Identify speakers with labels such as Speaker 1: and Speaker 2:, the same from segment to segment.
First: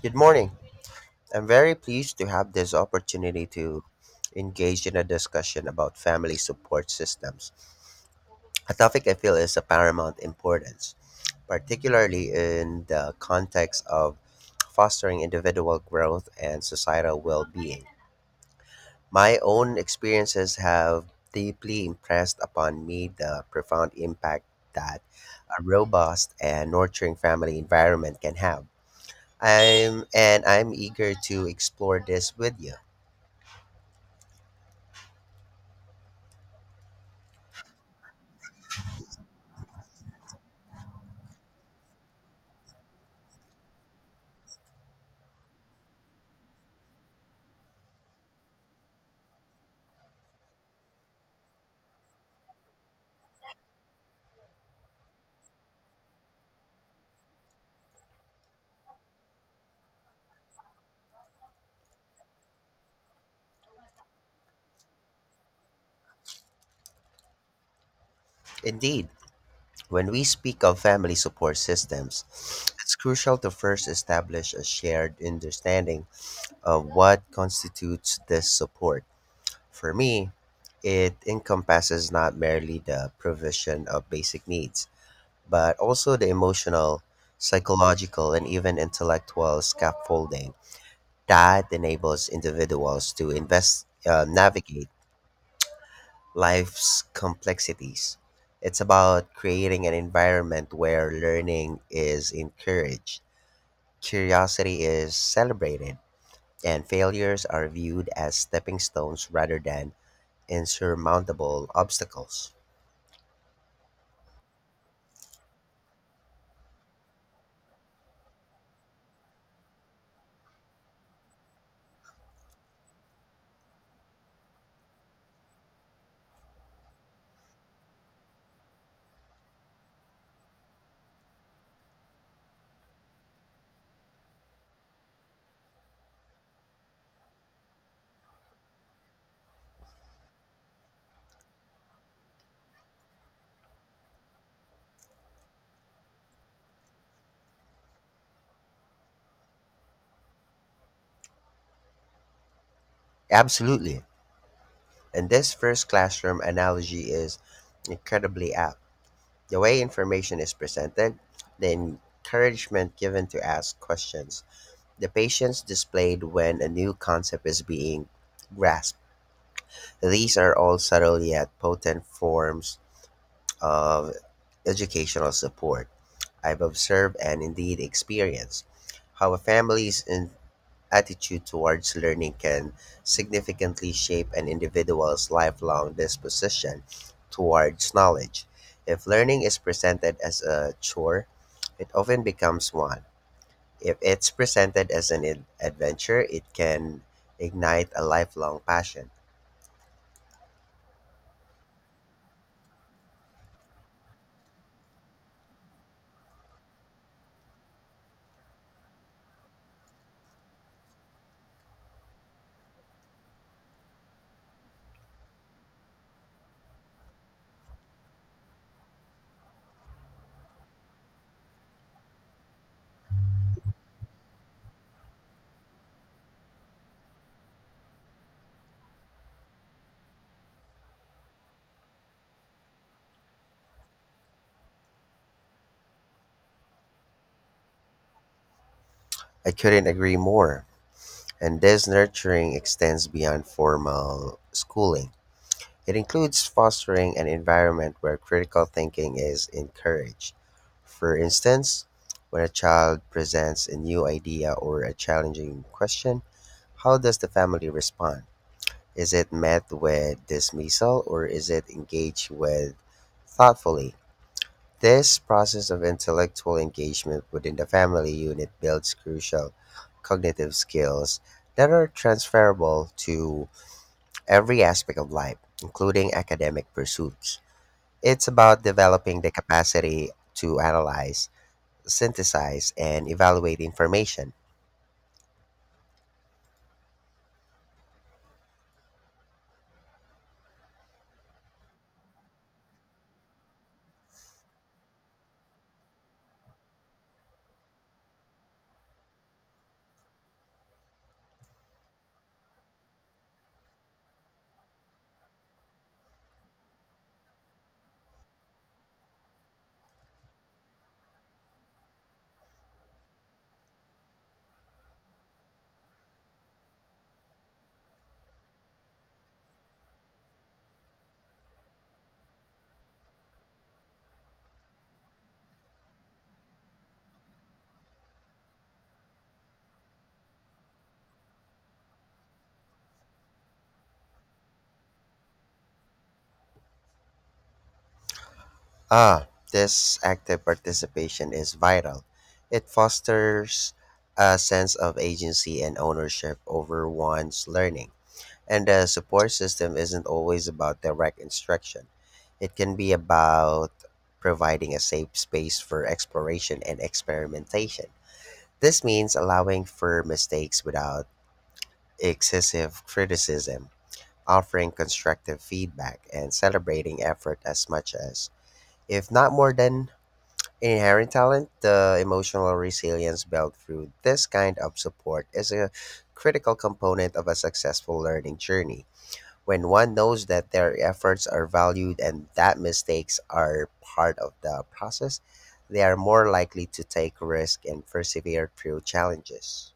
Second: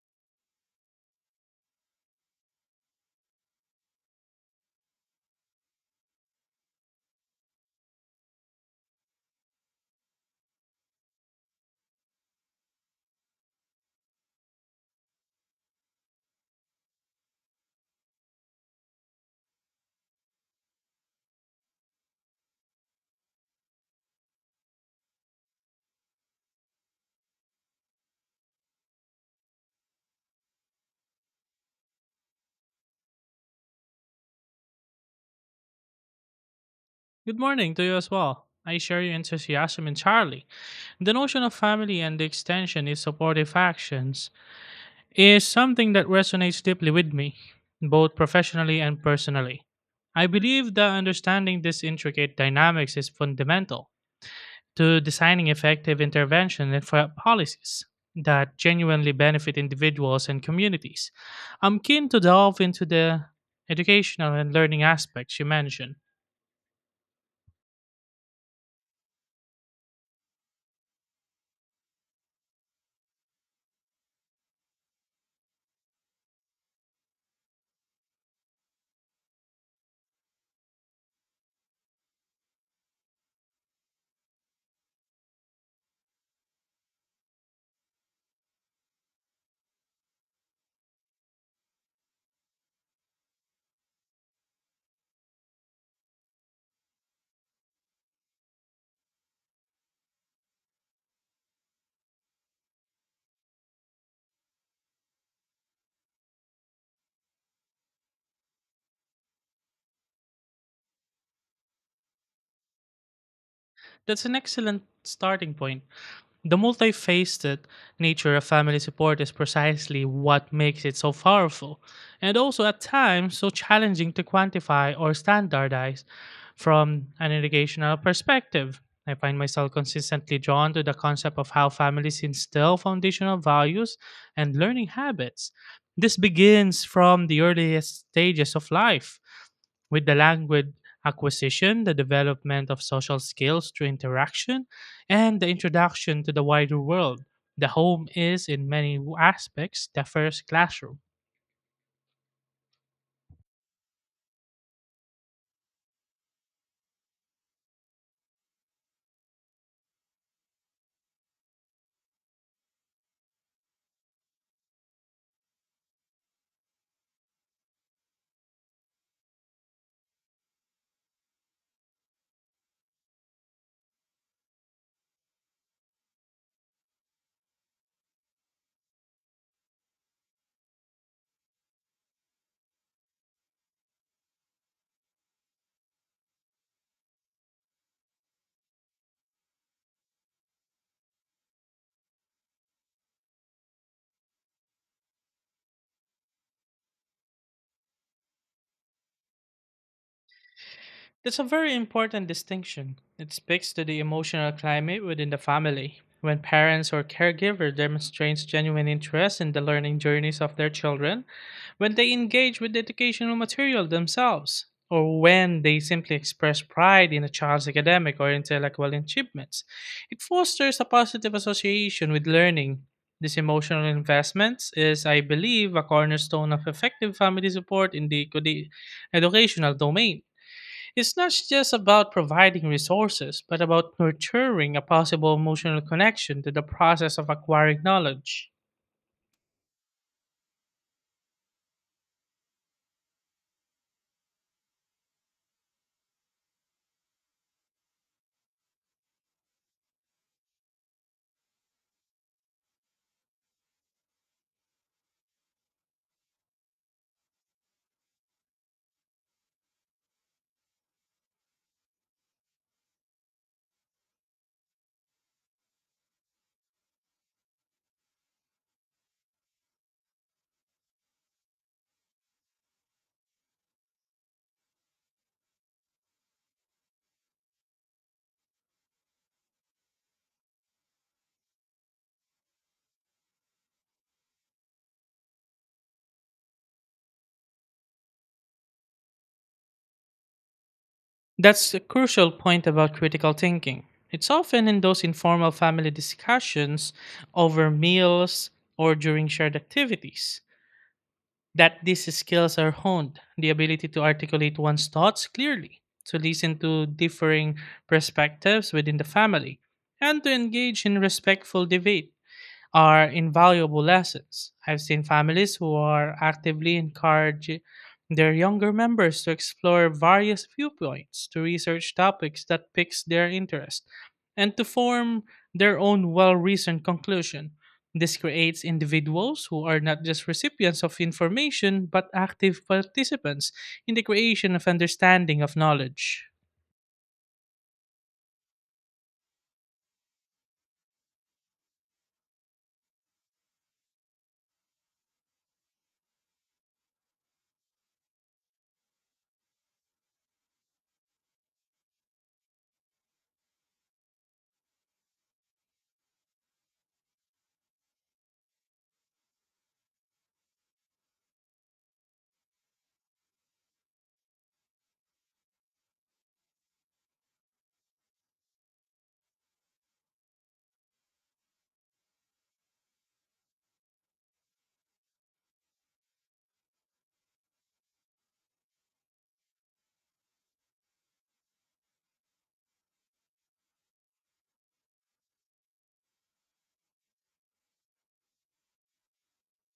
Speaker 1: Good morning. I'm very pleased to have this opportunity to engage in a discussion about family support systems, a topic I feel is of paramount importance, particularly in the context of fostering individual growth and societal well being. My own experiences have deeply impressed upon me the profound impact that a robust and nurturing family environment can have. I'm eager to explore this with you.
Speaker 2: Good morning to you as well. I share your enthusiasm entirely. The notion of family and the extension is supportive actions is something that resonates deeply with me, both professionally and personally. I believe that understanding these intricate dynamics is fundamental to designing effective intervention and for policies that genuinely benefit individuals and communities. I'm keen to delve into the educational and learning aspects you mentioned.
Speaker 1: Indeed, when we speak of family support systems, it's crucial to first establish a shared understanding of what constitutes this support. For me, it encompasses not merely the provision of basic needs, but also the emotional, psychological, and even intellectual scaffolding that enables individuals to navigate life's complexities. It's about creating an environment where learning is encouraged, curiosity is celebrated, and failures are viewed as stepping stones rather than insurmountable obstacles.
Speaker 2: That's an excellent starting point. The multifaceted nature of family support is precisely what makes it so powerful, and also at times so challenging to quantify or standardize from an educational perspective. I find myself consistently drawn to the concept of how families instill foundational values and learning habits. This begins from the earliest stages of life, with the language acquisition, the development of social skills through interaction, and the introduction to the wider world. The home is, in many aspects, the first classroom.
Speaker 1: Absolutely. And this first classroom analogy is incredibly apt. The way information is presented, the encouragement given to ask questions, the patience displayed when a new concept is being grasped. These are all subtle yet potent forms of educational support. I've observed and indeed experienced how a attitude towards learning can significantly shape an individual's lifelong disposition towards knowledge. If learning is presented as a chore, it often becomes one. If it's presented as an adventure, it can ignite a lifelong passion.
Speaker 2: That's a very important distinction. It speaks to the emotional climate within the family. When parents or caregiver demonstrates genuine interest in the learning journeys of their children, when they engage with the educational material themselves, or when they simply express pride in a child's academic or intellectual achievements, it fosters a positive association with learning. This emotional investment is, I believe, a cornerstone of effective family support in the educational domain. It's not just about providing resources, but about nurturing a possible emotional connection to the process of acquiring knowledge.
Speaker 1: I couldn't agree more. And this nurturing extends beyond formal schooling. It includes fostering an environment where critical thinking is encouraged. For instance, when a child presents a new idea or a challenging question, how does the family respond? Is it met with dismissal, or is it engaged with thoughtfully? This process of intellectual engagement within the family unit builds crucial cognitive skills that are transferable to every aspect of life, including academic pursuits. It's about developing the capacity to analyze, synthesize, and evaluate information.
Speaker 2: That's the crucial point about critical thinking. It's often in those informal family discussions over meals or during shared activities that these skills are honed the ability to articulate one's thoughts clearly, to listen to differing perspectives within the family, and to engage in respectful debate are invaluable lessons. I've seen families who are actively encourage their younger members to explore various viewpoints, to research topics that piques their interest, and to form their own well-reasoned conclusion. This creates individuals who are not just recipients of information but active participants in the creation of understanding of knowledge.
Speaker 1: Ah, this active participation is vital. It fosters a sense of agency and ownership over one's learning. And the support system isn't always about direct instruction. It can be about providing a safe space for exploration and experimentation. This means allowing for mistakes without excessive criticism, offering constructive feedback, and celebrating effort as much as, if not more than, inherent talent. The emotional resilience built through this kind of support is a critical component of a successful learning journey. When one knows that their efforts are valued and that mistakes are part of the process, they are more likely to take risk and persevere through challenges.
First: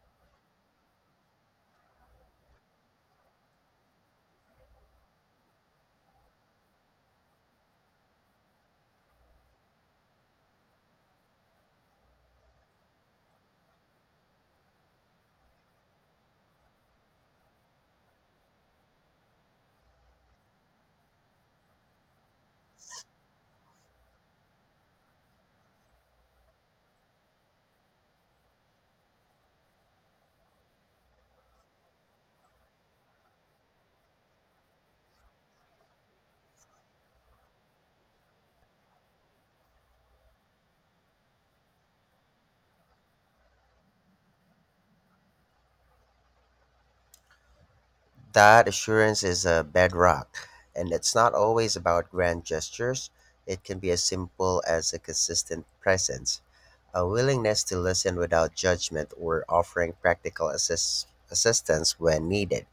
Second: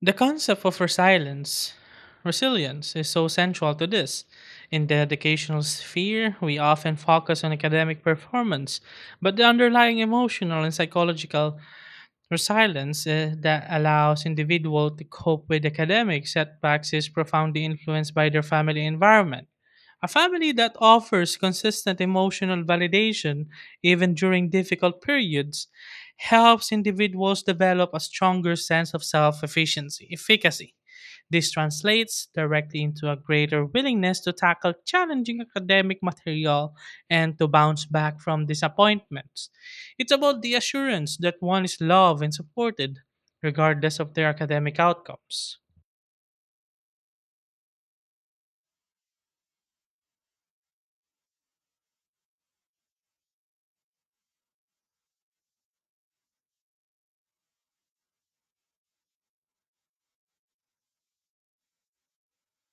Speaker 2: The concept of resilience is so central to this. In the educational sphere, we often focus on academic performance, but the underlying emotional and psychological or silence that allows individual to cope with academic setbacks is profoundly influenced by their family environment. A family that offers consistent emotional validation even during difficult periods helps individuals develop a stronger sense of efficacy. This translates directly into a greater willingness to tackle challenging academic material and to bounce back from disappointments. It's about the assurance that one is loved and supported, regardless of their academic outcomes.
Speaker 1: That assurance is a bedrock, and it's not always about grand gestures. It can be as simple as a consistent presence, a willingness to listen without judgment, or offering practical assistance when needed,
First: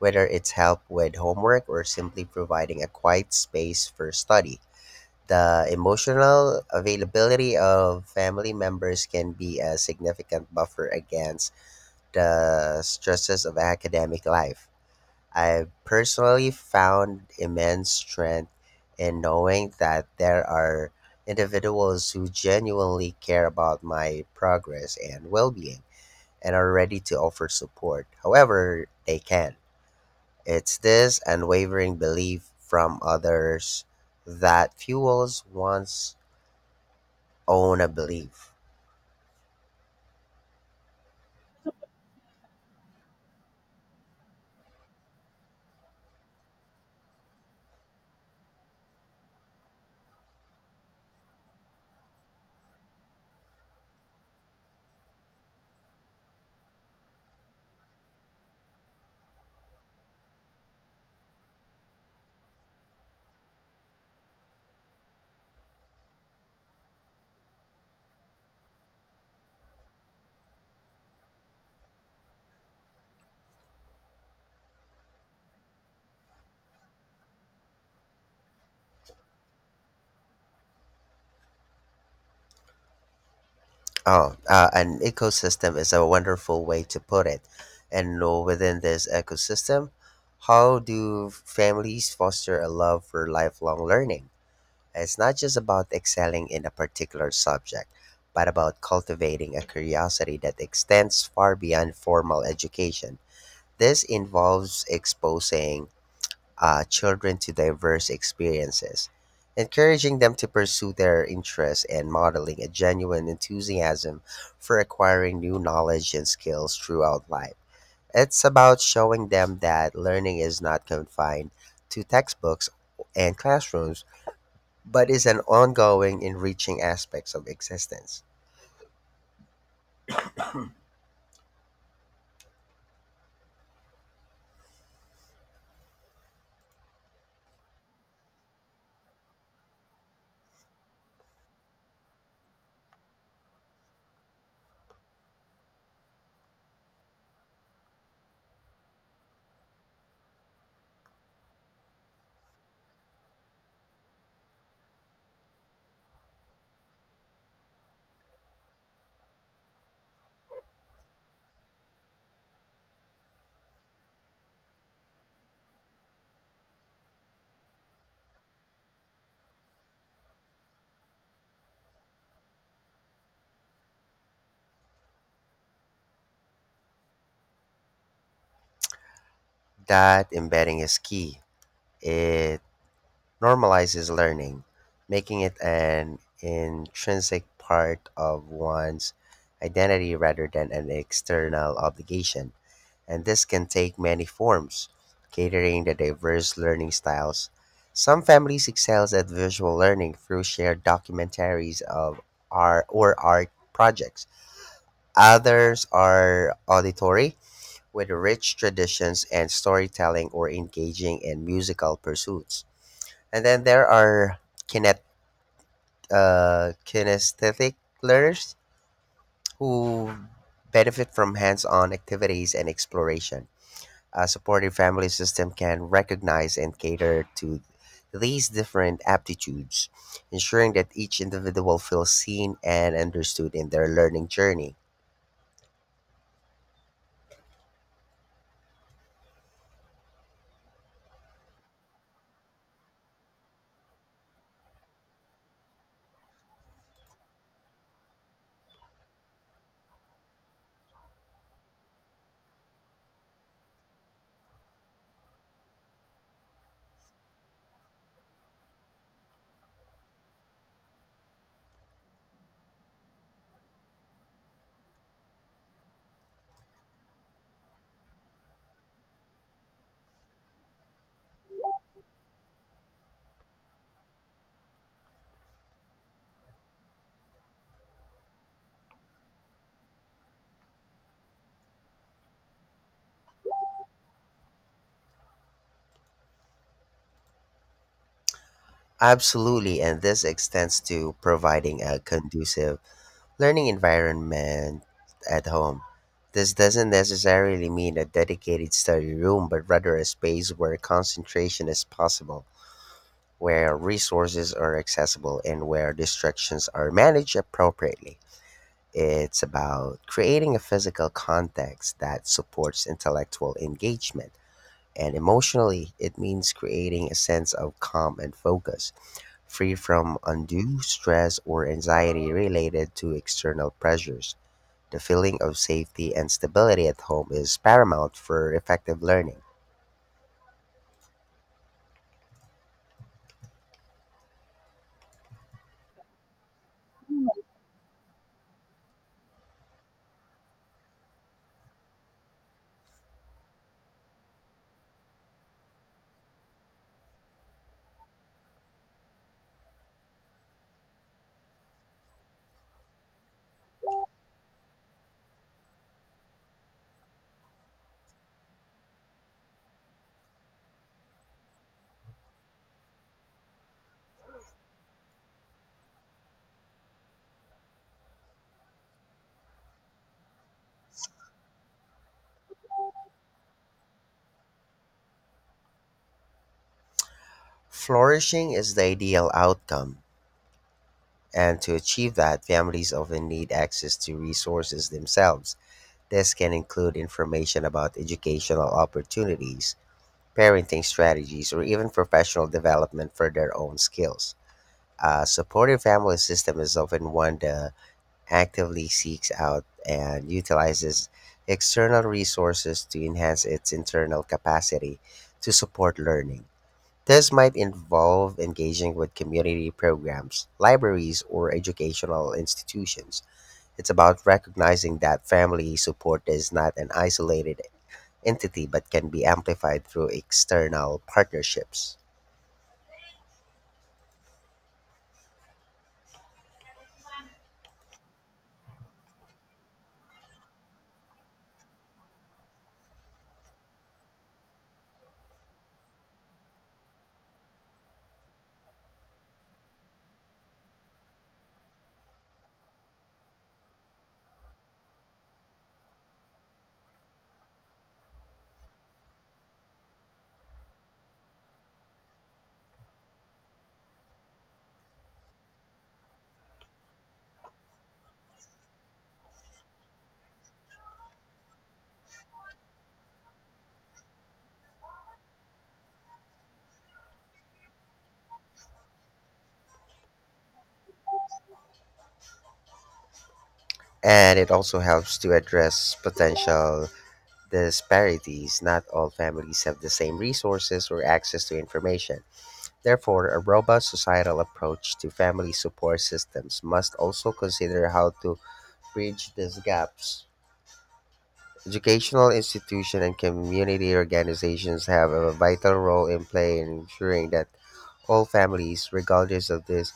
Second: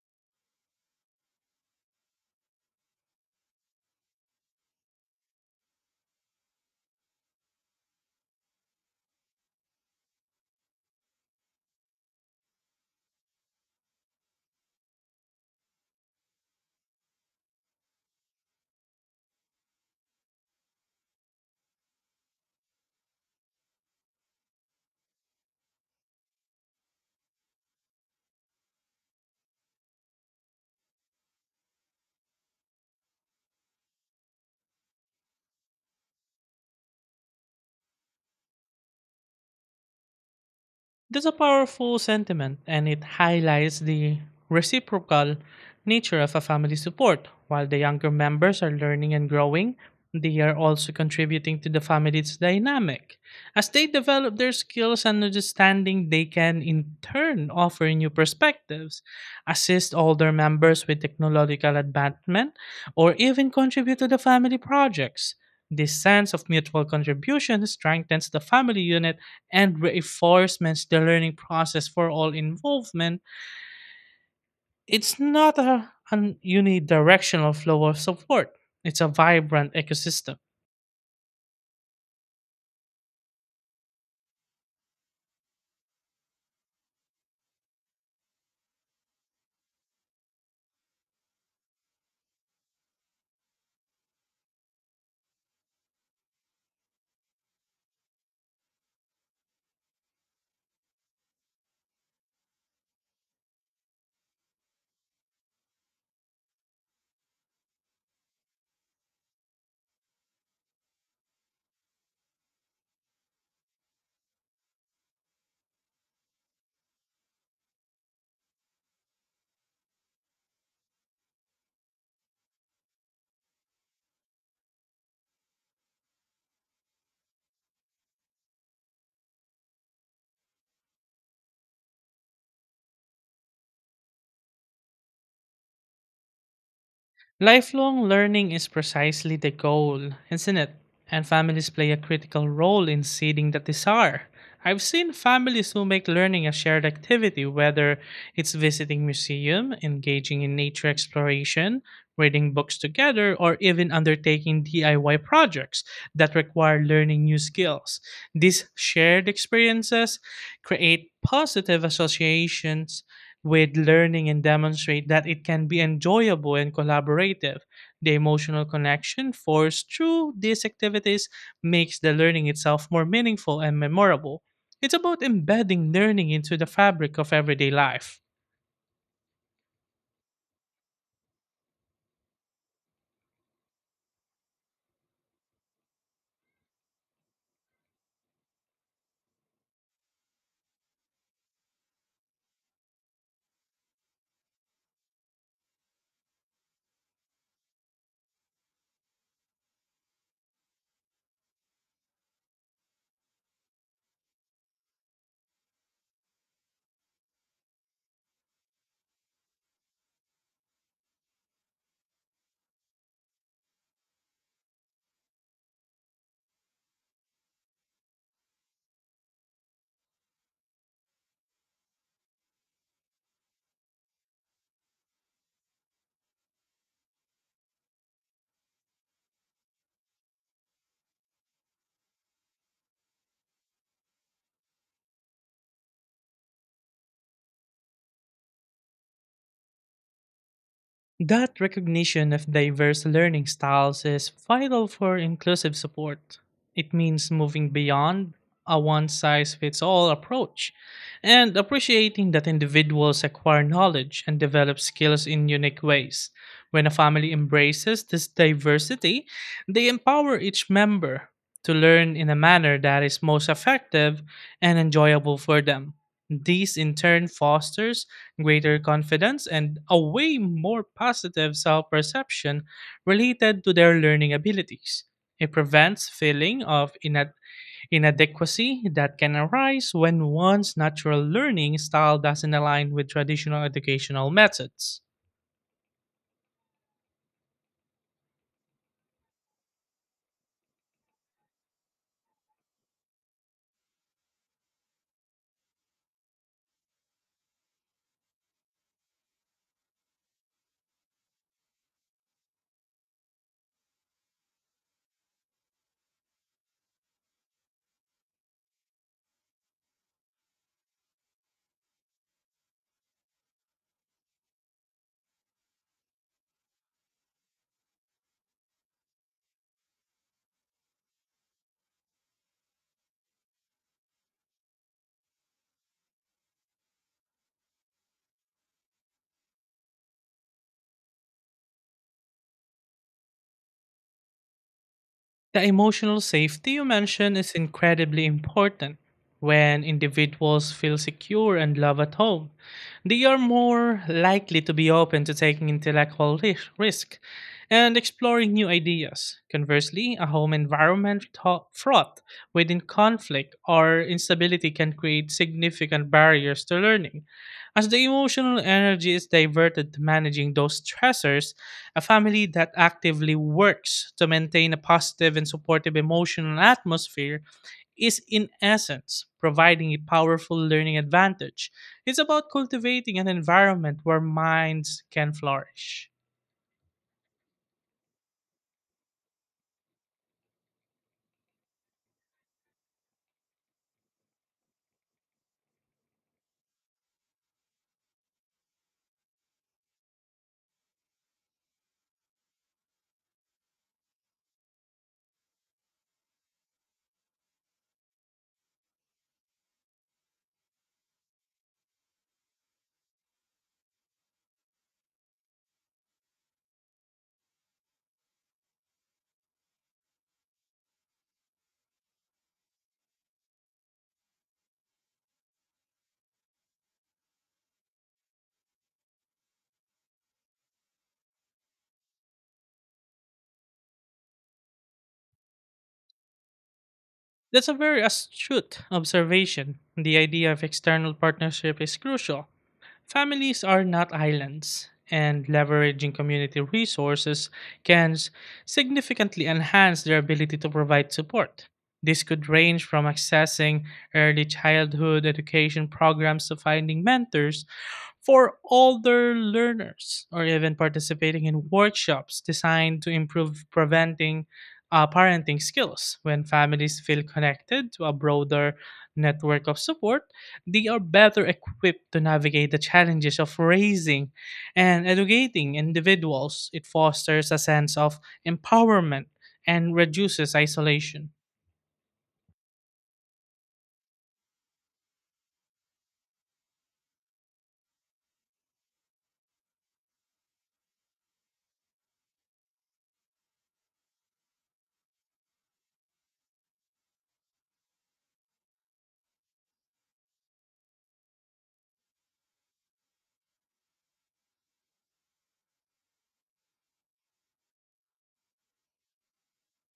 Speaker 1: whether it's help with homework or simply providing a quiet space for study. The emotional availability of family members can be a significant buffer against the stresses of academic life. I personally found immense strength in knowing that there are individuals who genuinely care about my progress and well being and are ready to offer support however they can. It's this unwavering belief from others that fuels one's own belief.
Speaker 2: That's a powerful sentiment, and it highlights the reciprocal nature of a family support. While the younger members are learning and growing, they are also contributing to the family's dynamic. As they develop their skills and understanding, they can in turn offer new perspectives, assist older members with technological advancement, or even contribute to the family projects. This sense of mutual contribution strengthens the family unit and reinforcements the learning process for all involvement, it's not an unidirectional flow of support. It's a vibrant ecosystem.
Speaker 1: Oh, an ecosystem is a wonderful way to put it. And within this ecosystem, how do families foster a love for lifelong learning? It's not just about excelling in a particular subject, but about cultivating a curiosity that extends far beyond formal education. This involves exposing children to diverse experiences, encouraging them to pursue their interests, and modeling a genuine enthusiasm for acquiring new knowledge and skills throughout life. It's about showing them that learning is not confined to textbooks and classrooms, but is an ongoing, enriching aspects of existence.
Speaker 2: Lifelong learning is precisely the goal, isn't it? And families play a critical role in seeding that desire. I've seen families who make learning a shared activity, whether it's visiting museum, engaging in nature exploration, reading books together, or even undertaking DIY projects that require learning new skills. These shared experiences create positive associations with learning and demonstrate that it can be enjoyable and collaborative. The emotional connection forged through these activities makes the learning itself more meaningful and memorable. It's about embedding learning into the fabric of everyday life.
Speaker 1: That embedding is key. It normalizes learning, making it an intrinsic part of one's identity rather than an external obligation. And this can take many forms, catering to diverse learning styles. Some families excel at visual learning through shared documentaries of art or art projects. Others are auditory, with rich traditions and storytelling or engaging in musical pursuits. And then there are kinet, kinesthetic learners who benefit from hands on activities and exploration. A supportive family system can recognize and cater to these different aptitudes, ensuring that each individual feels seen and understood in their learning journey.
Speaker 2: That recognition of diverse learning styles is vital for inclusive support. It means moving beyond a one size fits all approach and appreciating that individuals acquire knowledge and develop skills in unique ways. When a family embraces this diversity, they empower each member to learn in a manner that is most effective and enjoyable for them. This in turn fosters greater confidence, and a way more positive self perception related to their learning abilities. It prevents feeling of inadequacy that can arise when one's natural learning style doesn't align with traditional educational methods.
Speaker 1: Absolutely, and this extends to providing a conducive learning environment at home. This doesn't necessarily mean a dedicated study room, but rather a space where concentration is possible, where resources are accessible, and where distractions are managed appropriately. It's about creating a physical context that supports intellectual engagement. And emotionally, it means creating a sense of calm and focus, free from undue stress or anxiety related to external pressures. The feeling of safety and stability at home is paramount for effective learning.
Speaker 2: The emotional safety you mentioned is incredibly important. When individuals feel secure and loved at home, they are more likely to be open to taking intellectual risk and exploring new ideas. Conversely, a home environment fraught within conflict or instability can create significant barriers to learning. As the emotional energy is diverted to managing those stressors, a family that actively works to maintain a positive and supportive emotional atmosphere is, in essence, providing a powerful learning advantage. It's about cultivating an environment where minds can flourish.
Speaker 1: Flourishing is the ideal outcome, and to achieve that, families often need access to resources themselves. This can include information about educational opportunities, parenting strategies, or even professional development for their own skills. A supportive family system is often one that actively seeks out and utilizes external resources to enhance its internal capacity to support learning. This might involve engaging with community programs, libraries, or educational institutions. It's about recognizing that family support is not an isolated entity but can be amplified through external partnerships.
Speaker 2: That's a very astute observation. The idea of external partnership is crucial. Families are not islands, and leveraging community resources can significantly enhance their ability to provide support. This could range from accessing early childhood education programs to finding mentors for older learners or even participating in workshops designed to improve preventing parenting skills. When families feel connected to a broader network of support, they are better equipped to navigate the challenges of raising and educating individuals. It fosters a sense of empowerment and reduces isolation.
Speaker 1: And it also helps to address potential disparities. Not all families have the same resources or access to information. Therefore, a robust societal approach to family support systems must also consider how to bridge these gaps. Educational institutions and community organizations have a vital role in play in ensuring that all families, regardless of this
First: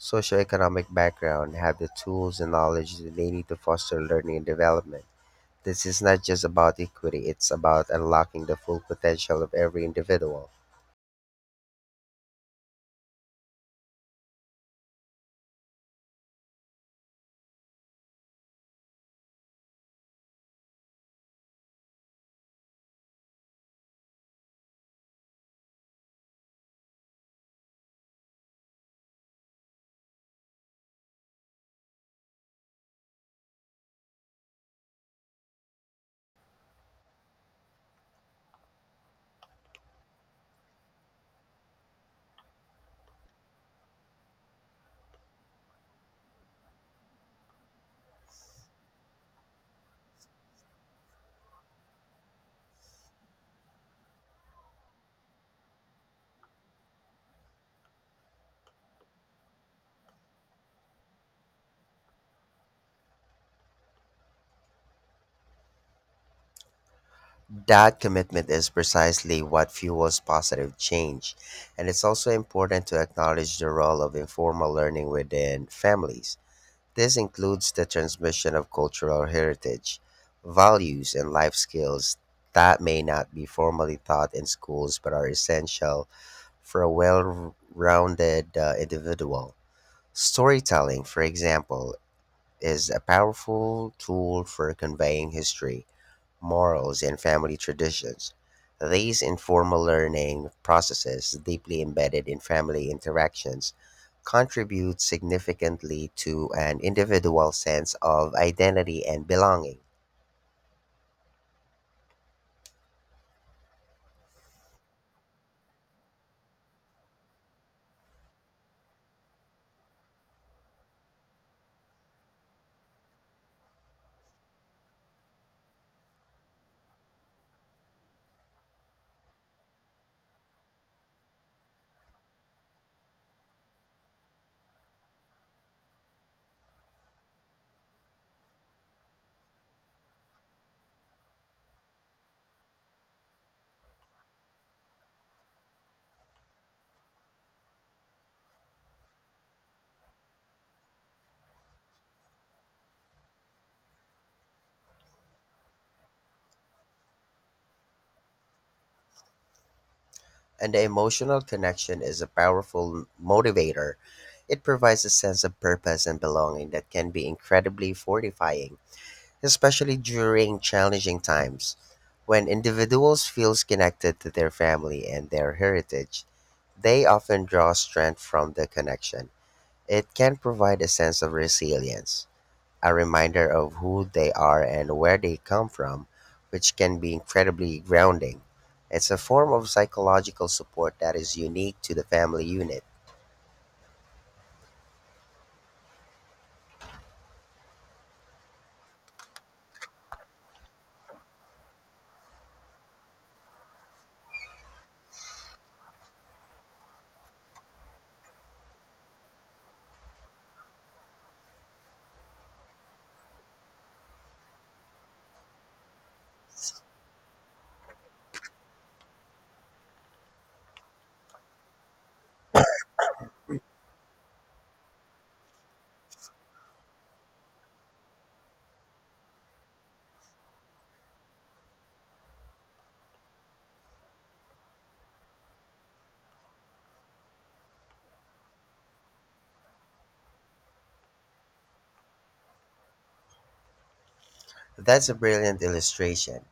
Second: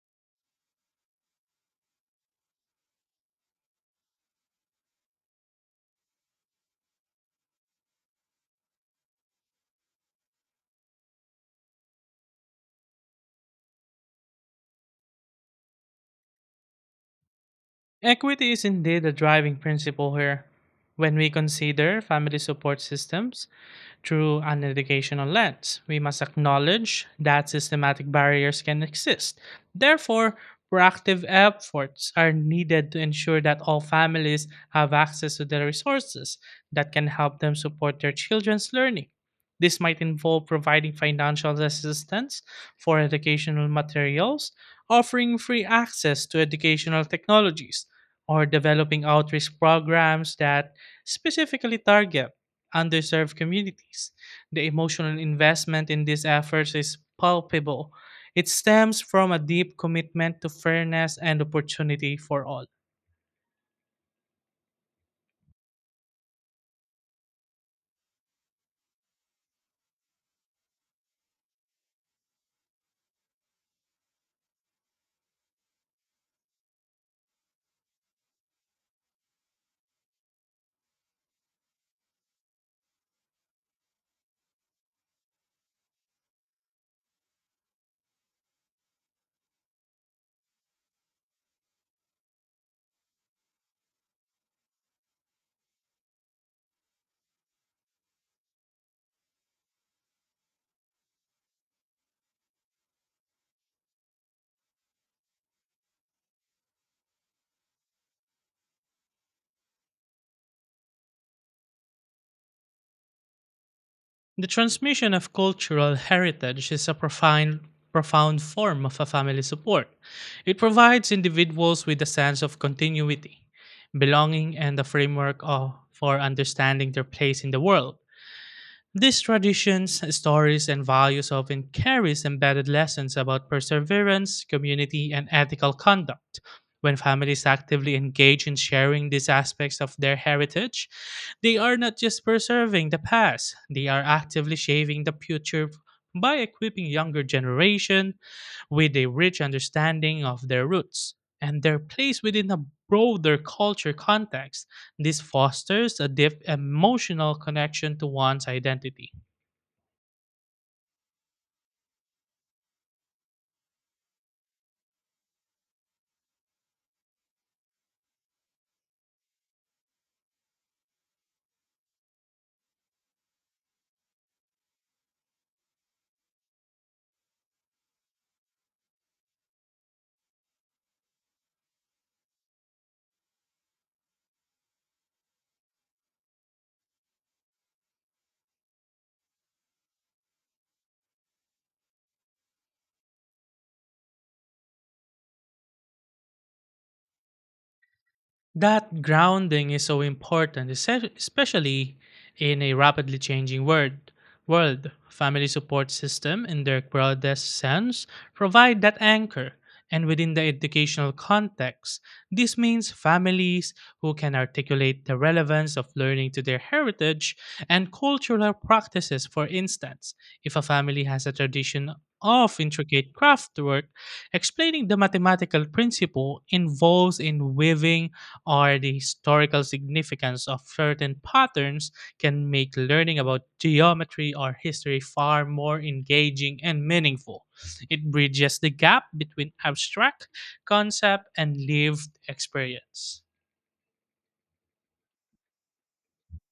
Speaker 1: socioeconomic background, have the tools and knowledge that they need to foster learning and development. This is not just about equity, it's about unlocking the full potential of every individual.
Speaker 2: Equity is indeed a driving principle here. When we consider family support systems, through an educational lens. We must acknowledge that systematic barriers can exist. Therefore, proactive efforts are needed to ensure that all families have access to the resources that can help them support their children's learning. This might involve providing financial assistance for educational materials, offering free access to educational technologies, or developing outreach programs that specifically target underserved communities. The emotional investment in these efforts is palpable. It stems from a deep commitment to fairness and opportunity for all.
Speaker 1: That commitment is precisely what fuels positive change, and it's also important to acknowledge the role of informal learning within families. This includes the transmission of cultural heritage, values, and life skills that may not be formally taught in schools but are essential for a well rounded individual. Storytelling, for example, is a powerful tool for conveying history, morals, and family traditions. These informal learning processes, deeply embedded in family interactions, contribute significantly to an individual's sense of identity and belonging.
Speaker 2: The transmission of cultural heritage is a profound form of a family support. It provides individuals with a sense of continuity, belonging, and a for understanding their place in the world. These traditions, stories, and values often carries embedded lessons about perseverance, community, and ethical conduct. When families actively engage in sharing these aspects of their heritage, they are not just preserving the past, they are actively shaping the future by equipping younger generation with a rich understanding of their roots and their place within a broader culture context. This fosters a deep emotional connection to one's identity.
Speaker 1: And the emotional connection is a powerful motivator. It provides a sense of purpose and belonging that can be incredibly fortifying, especially during challenging times. When individuals feel connected to their family and their heritage, they often draw strength from the connection. It can provide a sense of resilience, a reminder of who they are and where they come from, which can be incredibly grounding. It's a form of psychological support that is unique to the family unit.
Speaker 2: That grounding is so important, especially in a rapidly changing world. World family support system, in their broadest sense, provide that anchor. And within the educational context, this means families who can articulate the relevance of learning to their heritage and cultural practices. For instance, if a family has a tradition of intricate craftwork, explaining the mathematical principle involves in weaving or the historical significance of certain patterns can make learning about geometry or history far more engaging and meaningful. It bridges the gap between abstract concept and lived experience.
Speaker 1: That's a brilliant illustration.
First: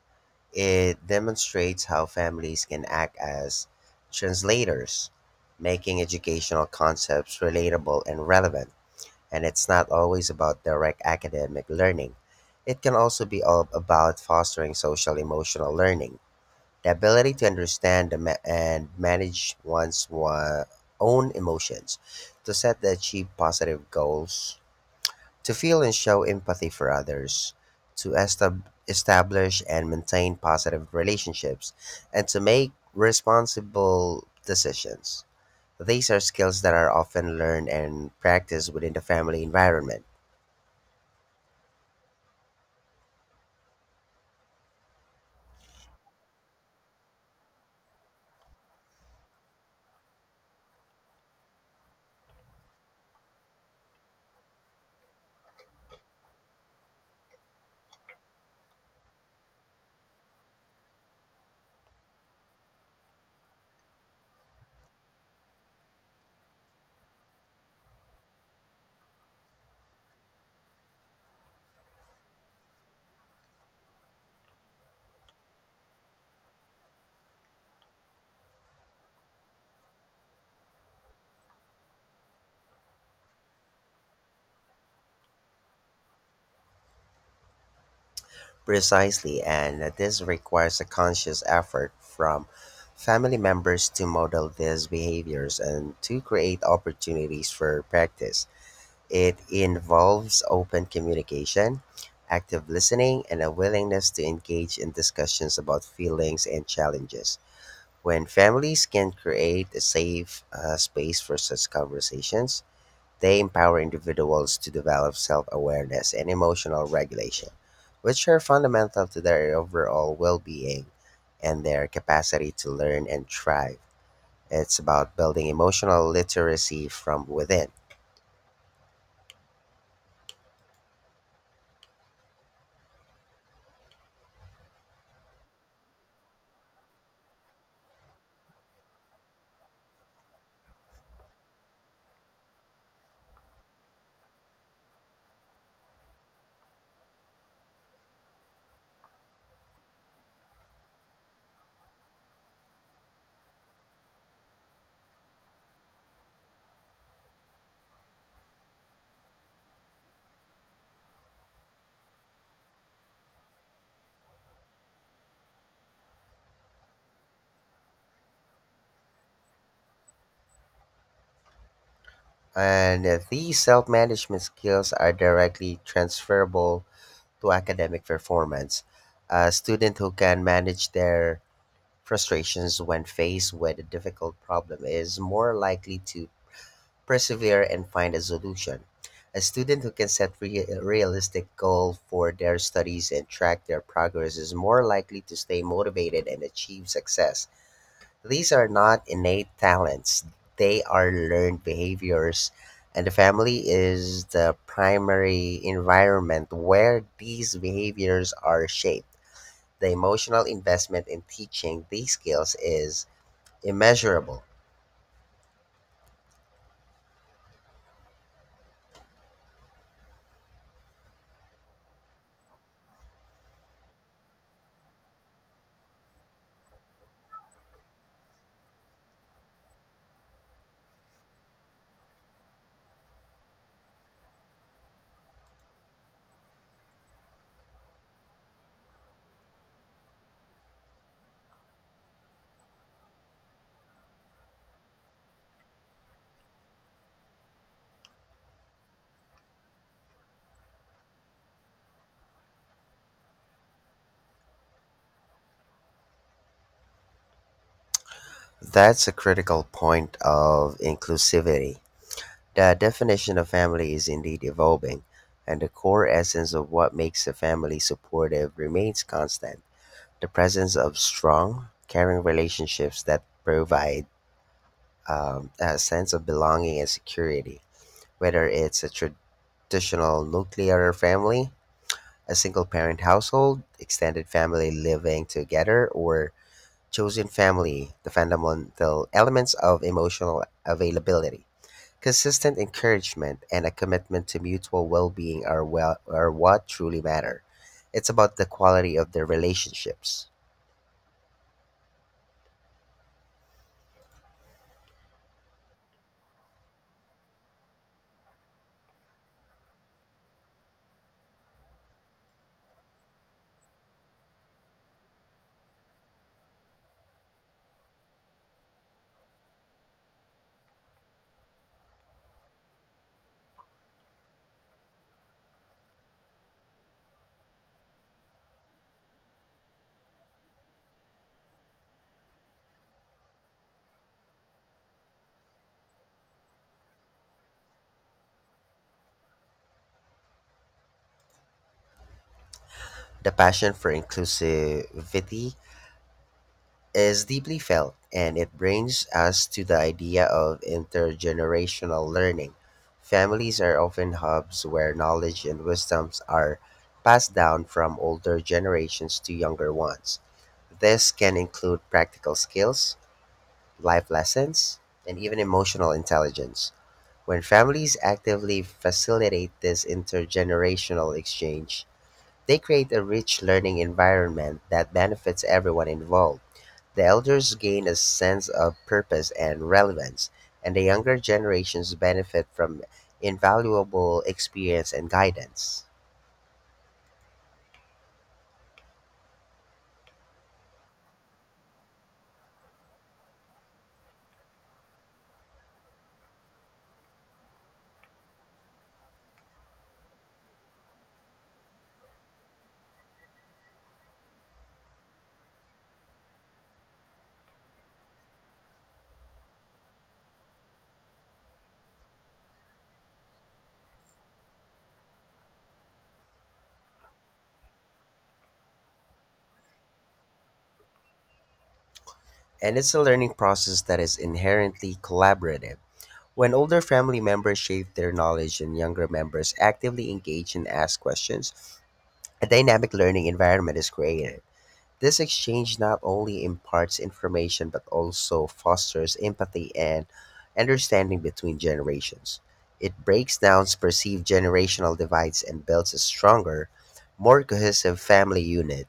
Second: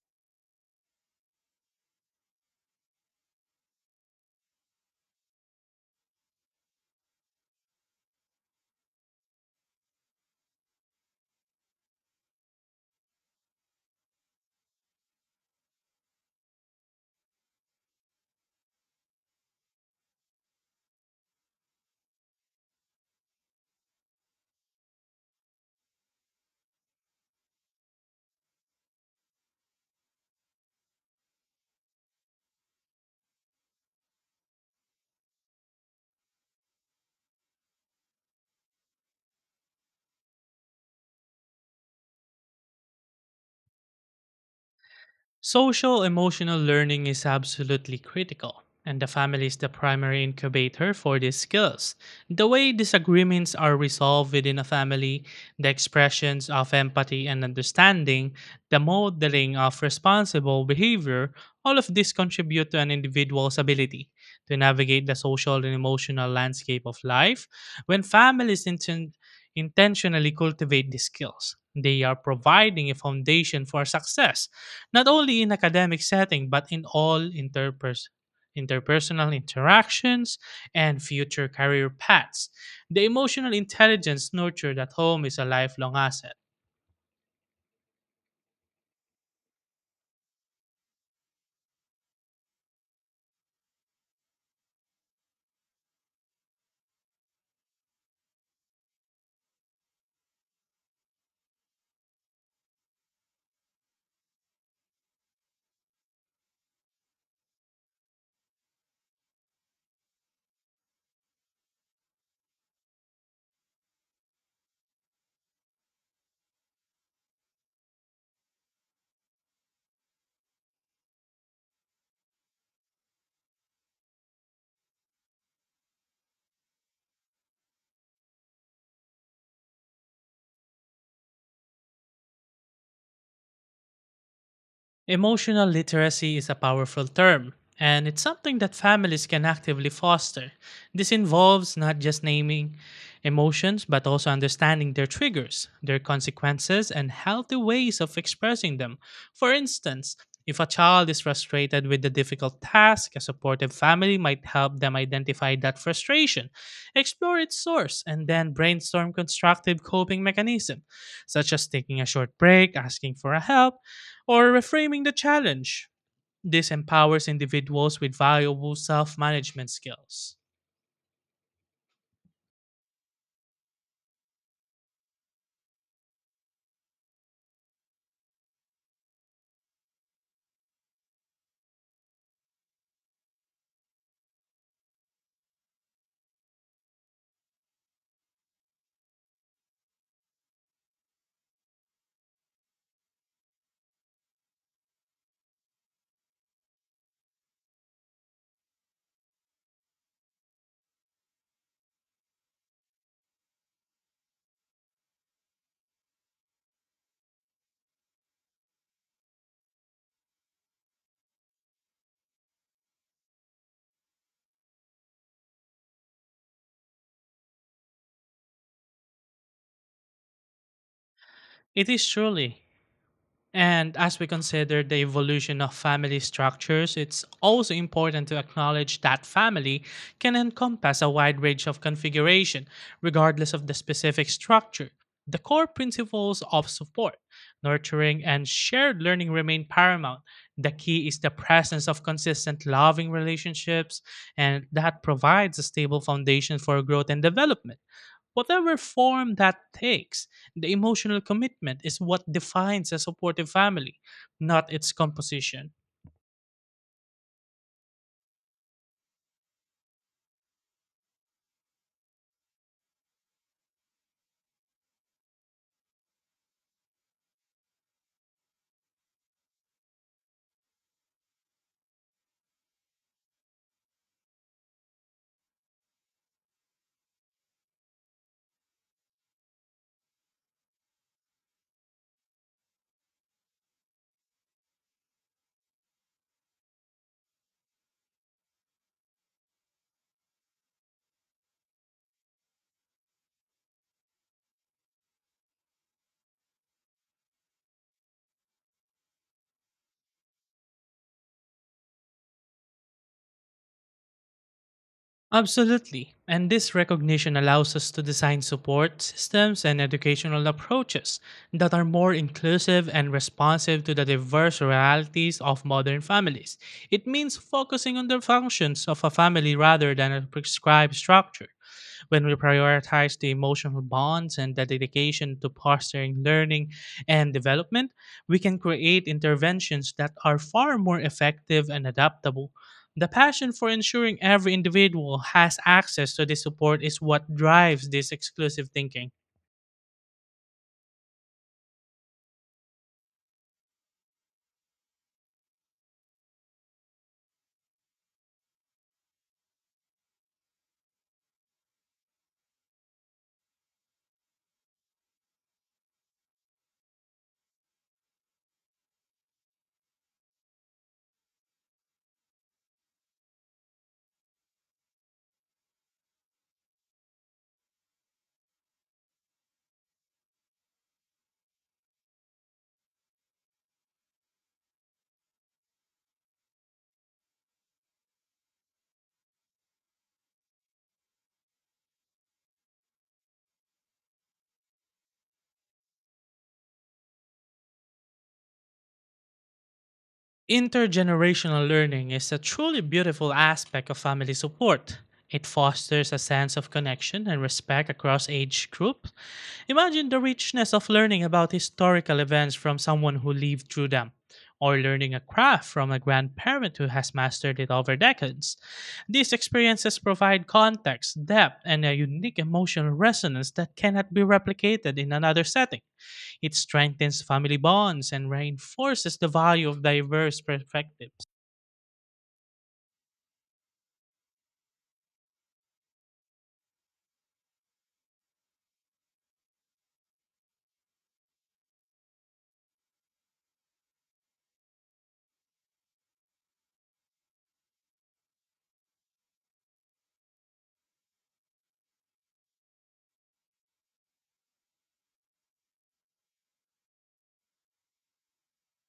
Speaker 1: It demonstrates how families can act as translators, making educational concepts relatable and relevant. And it's not always about direct academic learning. It can also be all about fostering social emotional learning. The ability to understand the ma- and manage one's own emotions, to set the achieve positive goals, to feel and show empathy for others, to establish and maintain positive relationships, and to make responsible decisions. These are skills that are often learned and practiced within the family environment.
Speaker 2: Social emotional learning is absolutely critical, and the family is the primary incubator for these skills. The way disagreements are resolved within a family, the expressions of empathy and understanding, the modeling of responsible behavior, all of this contribute to an individual's ability to navigate the social and emotional landscape of life. When families intentionally cultivate these skills, they are providing a foundation for success not only in academic setting but in all interpersonal interactions and future career paths. The emotional intelligence nurtured at home is a lifelong asset.
Speaker 1: Precisely, and this requires a conscious effort from family members to model these behaviors and to create opportunities for practice. It involves open communication, active listening, and a willingness to engage in discussions about feelings and challenges. When families can create a safe space for such conversations, they empower individuals to develop self awareness and emotional regulation, which are fundamental to their overall well being and their capacity to learn and thrive. It's about building emotional literacy from within.
Speaker 2: Emotional literacy is a powerful term, and it's something that families can actively foster. This involves not just naming emotions, but also understanding their triggers, their consequences, and healthy ways of expressing them. For instance, if a child is frustrated with a difficult task, a supportive family might help them identify that frustration, explore its source, and then brainstorm constructive coping mechanisms, such as taking a short break, asking for a help, or reframing the challenge. This empowers individuals with valuable self management skills.
Speaker 1: And these self management skills are directly transferable to academic performance. A student who can manage their frustrations when faced with a difficult problem is more likely to persevere and find a solution. A student who can set realistic goals for their studies and track their progress is more likely to stay motivated and achieve success. These are not innate talents, they are learned behaviors, and the family is the primary environment where these behaviors are shaped. The emotional investment in teaching these skills is immeasurable.
Speaker 2: It is truly. And as we consider the evolution of family structures, it's also important to acknowledge that family can encompass a wide range of configuration, regardless of the specific structure. The core principles of support, nurturing, and shared learning remain paramount. The key is the presence of consistent, loving relationships, and that provides a stable foundation for growth and development. Whatever form that takes, the emotional commitment is what defines a supportive family, not its composition.
Speaker 1: That's a critical point of inclusivity. The definition of family is indeed evolving, and the core essence of what makes a family supportive remains constant. The presence of strong, caring relationships that provide a sense of belonging and security, whether it's a traditional nuclear family, a single parent household, extended family living together, or chosen family, the fundamental elements of emotional availability, consistent encouragement, and a commitment to mutual well being are, well, are what truly matter. It's about the quality of their relationships.
Speaker 2: Absolutely. And this recognition allows us to design support systems and educational approaches that are more inclusive and responsive to the diverse realities of modern families. It means focusing on the functions of a family rather than a prescribed structure when we prioritize the emotional bonds and the dedication to fostering learning and development, we can create interventions that are far more effective and adaptable. The passion for ensuring every individual has access to this support is what drives this exclusive thinking.
Speaker 1: The passion for inclusivity is deeply felt, and it brings us to the idea of intergenerational learning. Families are often hubs where knowledge and wisdoms are passed down from older generations to younger ones. This can include practical skills, life lessons, and even emotional intelligence. When families actively facilitate this intergenerational exchange, they create a rich learning environment that benefits everyone involved. The elders gain a sense of purpose and relevance, and the younger generations benefit from invaluable experience and guidance.
Speaker 2: Intergenerational learning is a truly beautiful aspect of family support. It fosters a sense of connection and respect across age groups. Imagine the richness of learning about historical events from someone who lived through them, or learning a craft from a grandparent who has mastered it over decades. These experiences provide context, depth, and a unique emotional resonance that cannot be replicated in another setting. It strengthens family bonds and reinforces the value of diverse perspectives.
Speaker 1: And it's a learning process that is inherently collaborative. When older family members share their knowledge and younger members actively engage and ask questions, a dynamic learning environment is created. This exchange not only imparts information but also fosters empathy and understanding between generations. It breaks down perceived generational divides and builds a stronger, more cohesive family unit.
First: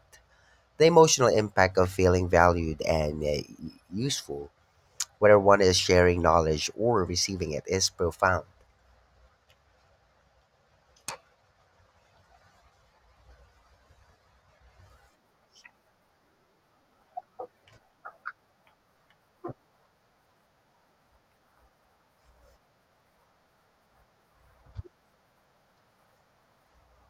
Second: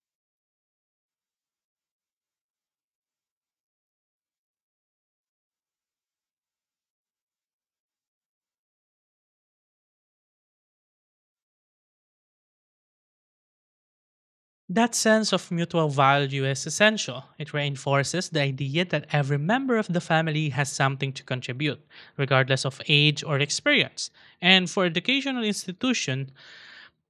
Speaker 1: The emotional impact of feeling valued and useful, whether one is sharing knowledge or receiving it, is profound.
Speaker 2: That sense of mutual value is essential. It reinforces the idea that every member of the family has something to contribute, regardless of age or experience. And for educational institutions,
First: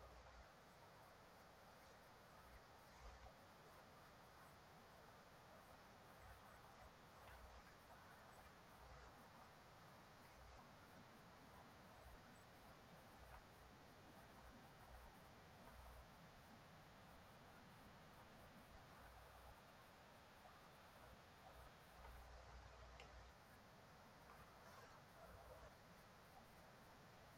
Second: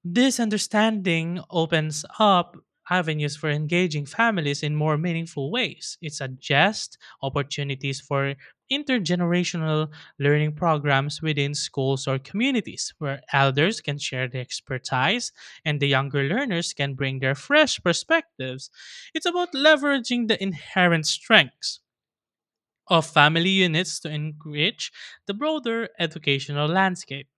Speaker 2: this understanding opens up avenues for engaging families in more meaningful ways. It suggests opportunities for intergenerational learning programs within schools or communities where elders can share their expertise and the younger learners can bring their fresh perspectives. It's about leveraging the inherent strengths of family units to enrich the broader educational landscape.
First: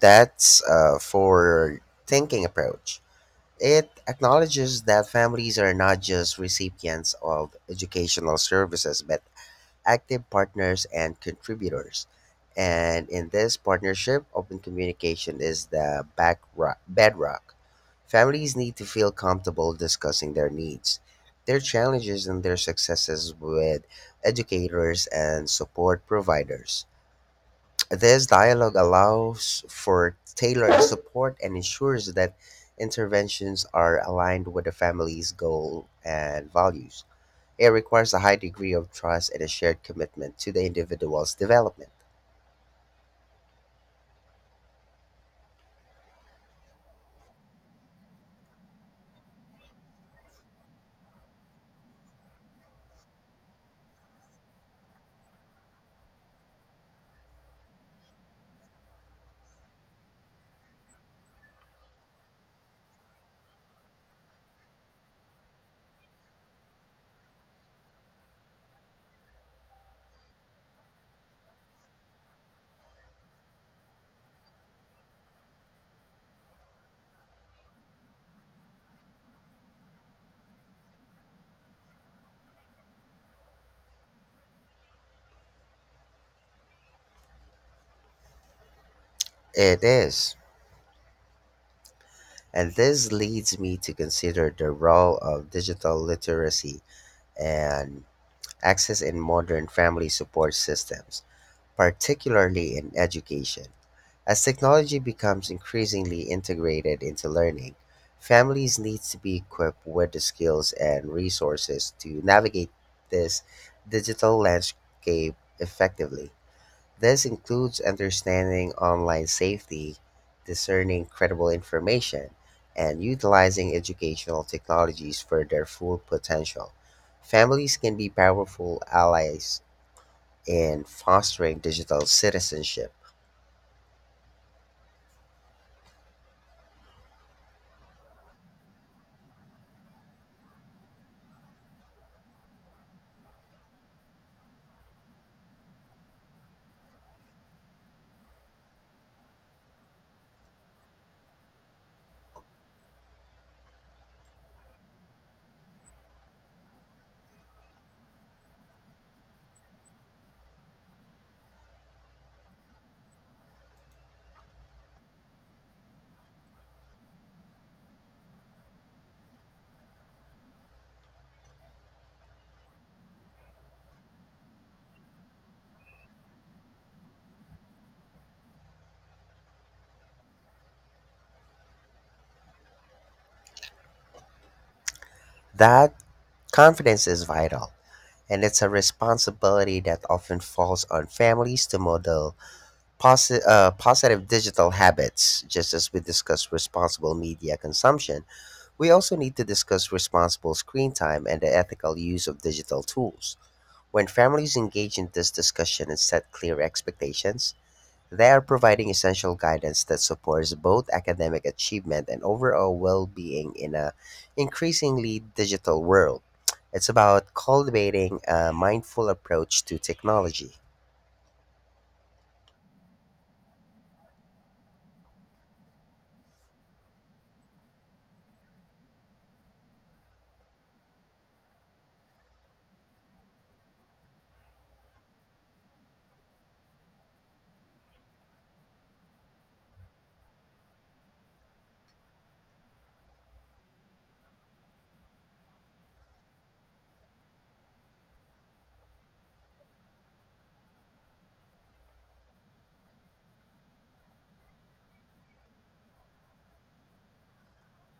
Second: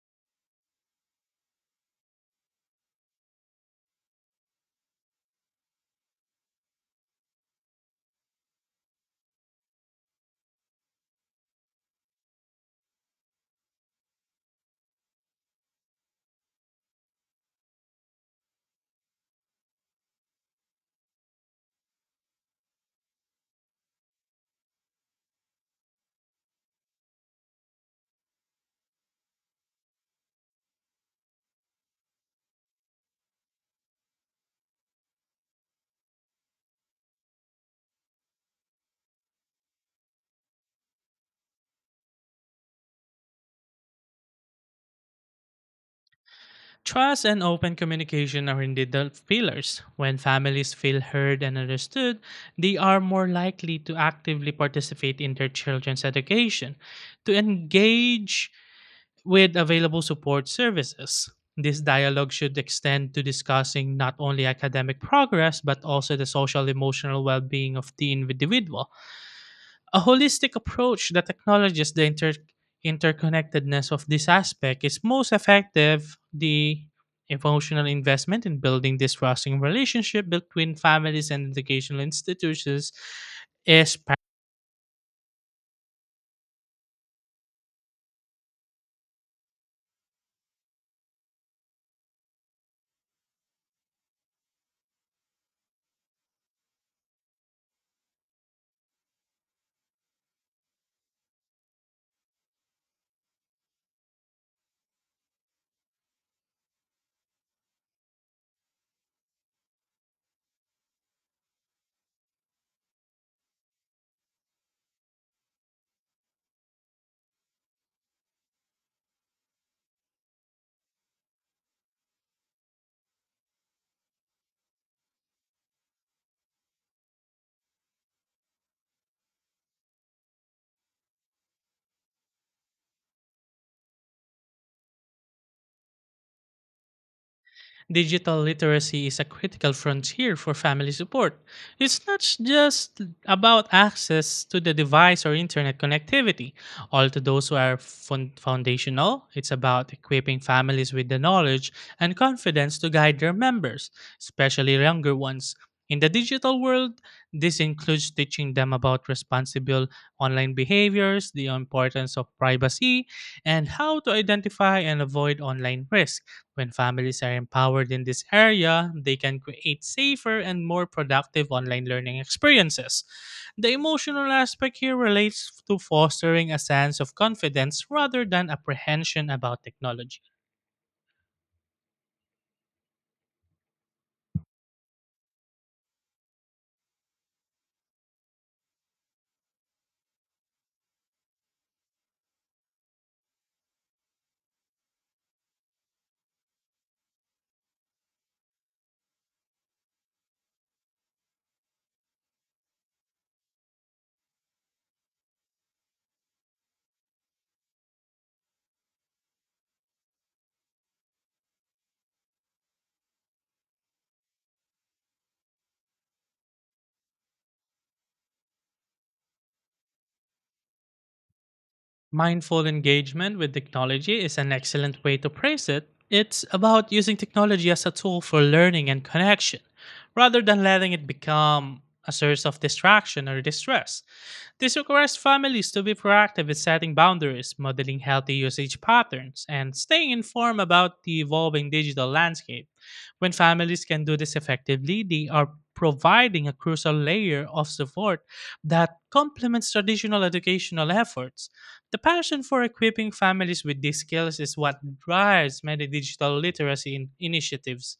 Speaker 1: That's for thinking approach. It acknowledges that families are not just recipients of educational services, but active partners and contributors. And in this partnership, open communication is the back bedrock. Families need to feel comfortable discussing their needs, their challenges, and their successes with educators and support providers. This dialogue allows for tailored support and ensures that interventions are aligned with the family's goal and values. It requires a high degree of trust and a shared commitment to the individual's development.
Speaker 2: Trust and open communication are indeed the pillars. When families feel heard and understood, they are more likely to actively participate in their children's education, to engage with available support services. This dialogue should extend to discussing not only academic progress but also the social emotional well being of the individual. A holistic approach that acknowledges the interconnectedness of this aspect is most effective. The emotional investment in building this trusting relationship between families and educational institutions is.
Speaker 1: It is. And this leads me to consider the role of digital literacy and access in modern family support systems, particularly in education. As technology becomes increasingly integrated into learning, families need to be equipped with the skills and resources to navigate this digital landscape effectively. This includes understanding online safety, discerning credible information, and utilizing educational technologies for their full potential. Families can be powerful allies in fostering digital citizenship.
Speaker 2: Digital literacy is a critical frontier for family support. It's not just about access to the device or internet connectivity. All to those who are foundational, it's about equipping families with the knowledge and confidence to guide their members, especially younger ones. In the digital world, this includes teaching them about responsible online behaviors, the importance of privacy, and how to identify and avoid online risk. When families are empowered in this area, they can create safer and more productive online learning experiences. The emotional aspect here relates to fostering a sense of confidence rather than apprehension about technology.
Speaker 1: That confidence is vital, and it's a responsibility that often falls on families to model positive digital habits. Just as we discuss responsible media consumption, we also need to discuss responsible screen time and the ethical use of digital tools. When families engage in this discussion and set clear expectations, they are providing essential guidance that supports both academic achievement and overall well-being in an increasingly digital world. It's about cultivating a mindful approach to technology.
Speaker 2: Mindful engagement with technology is an excellent way to phrase it. It's about using technology as a tool for learning and connection, rather than letting it become a source of distraction or distress. This requires families to be proactive in setting boundaries, modeling healthy usage patterns, and staying informed about the evolving digital landscape. When families can do this effectively, they are providing a crucial layer of support that complements traditional educational efforts. The passion for equipping families with these skills is what drives many digital literacy initiatives.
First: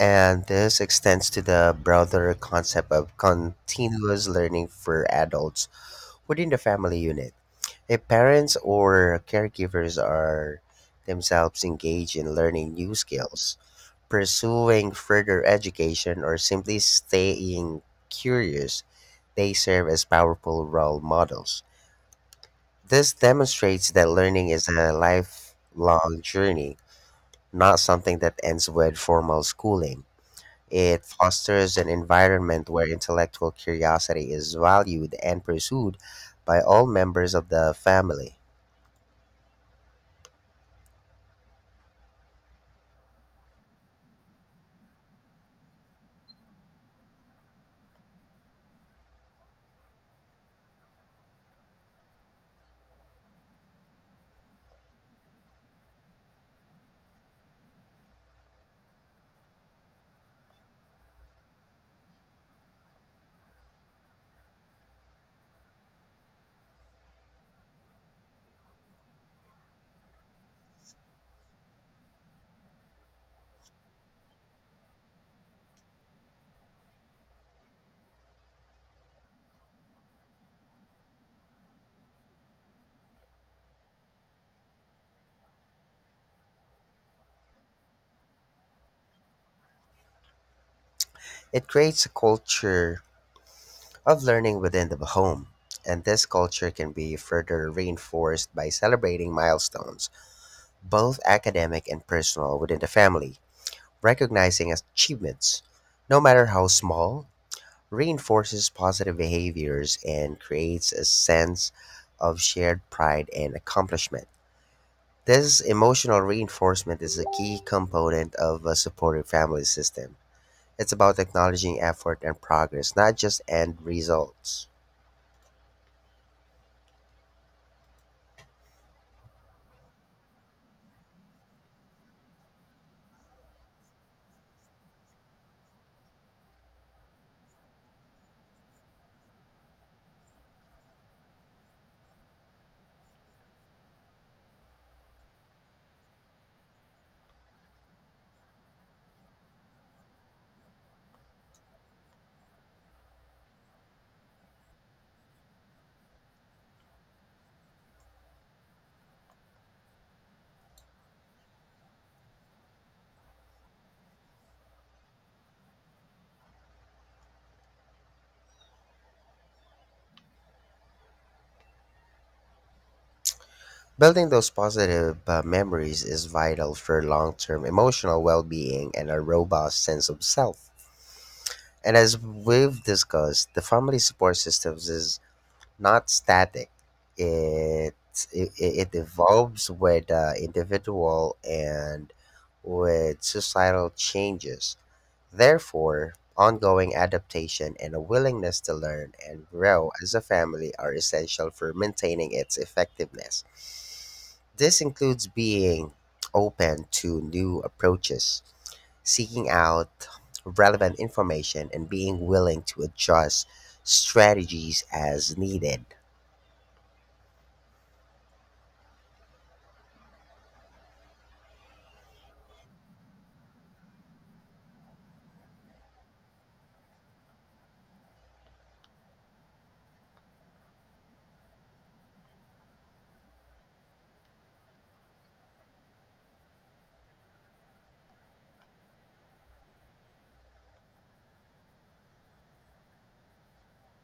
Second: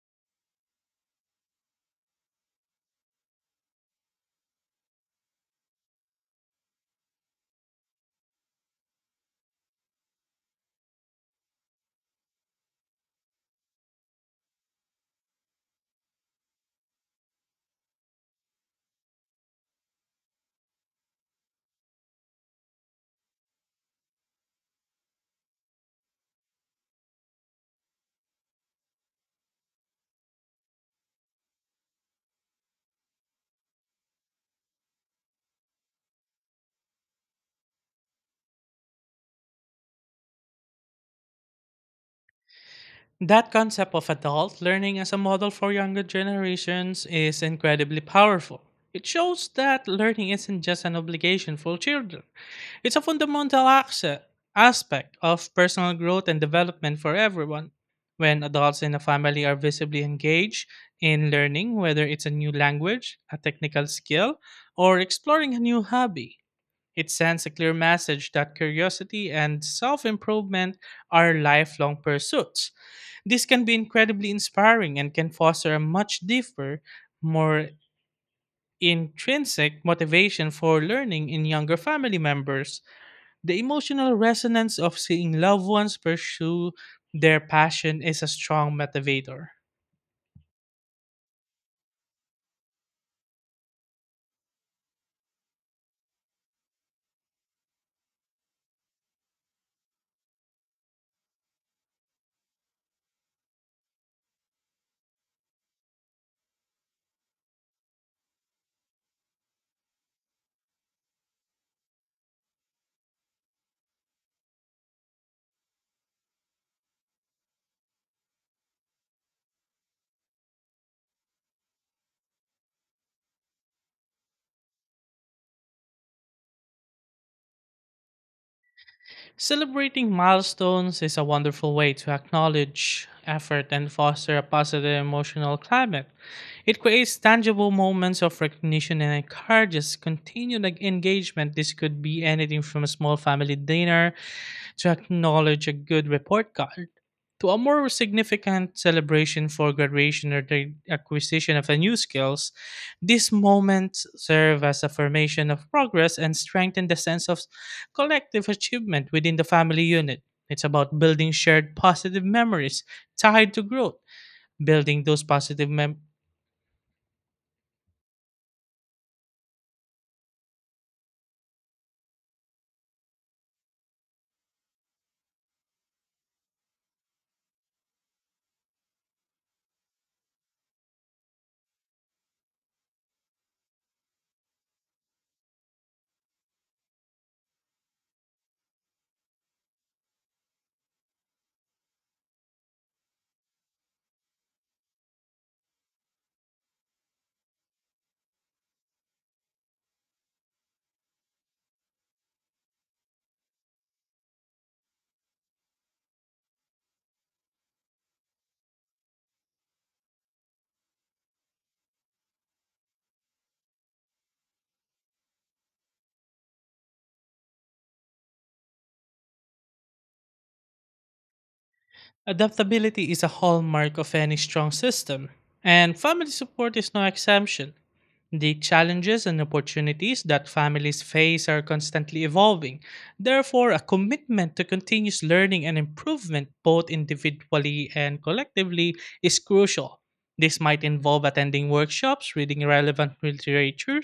Speaker 1: And this extends to the broader concept of continuous learning for adults within the family unit. If parents or caregivers are themselves engaged in learning new skills, pursuing further education, or simply staying curious, they serve as powerful role models. This demonstrates that learning is a lifelong journey, not something that ends with formal schooling. It fosters an environment where intellectual curiosity is valued and pursued by all members of the family.
Speaker 2: That concept of adult learning as a model for younger generations is incredibly powerful. It shows that learning isn't just an obligation for children. It's a fundamental aspect of personal growth and development for everyone. When adults in a family are visibly engaged in learning, whether it's a new language, a technical skill, or exploring a new hobby, it sends a clear message that curiosity and self improvement are lifelong pursuits. This can be incredibly inspiring and can foster a much deeper, more intrinsic motivation for learning in younger family members. The emotional resonance of seeing loved ones pursue their passion is a strong motivator.
Speaker 1: It creates a culture of learning within the home. And this culture can be further reinforced by celebrating milestones, both academic and personal, within the family. Recognizing achievements, no matter how small, reinforces positive behaviors and creates a sense of shared pride and accomplishment. This emotional reinforcement is a key component of a supportive family system. It's about acknowledging effort and progress, not just end results.
Speaker 2: Celebrating milestones is a wonderful way to acknowledge effort and foster a positive emotional climate. It creates tangible moments of recognition and encourages continued engagement. This could be anything from a small family dinner to acknowledge a good report card to a more significant celebration for graduation or the acquisition of a new skills. These moments serve as affirmation of progress and strengthen the sense of collective achievement within the family unit. It's about building shared positive memories tied to growth. Building those positive mem-
Speaker 1: Building those positive memories is vital for long term emotional well being and a robust sense of self. And as we've discussed, the family support systems is not static. It it evolves with the individual and with societal changes. Therefore, ongoing adaptation and a willingness to learn and grow as a family are essential for maintaining its effectiveness. This includes being open to new approaches, seeking out relevant information, and being willing to adjust strategies as needed.
Speaker 2: adaptability is a hallmark of any strong system, and family support is no exemption. The challenges and opportunities that families face are constantly evolving. Therefore, a commitment to continuous learning and improvement, both individually and collectively, is crucial. This might involve attending workshops, reading relevant literature,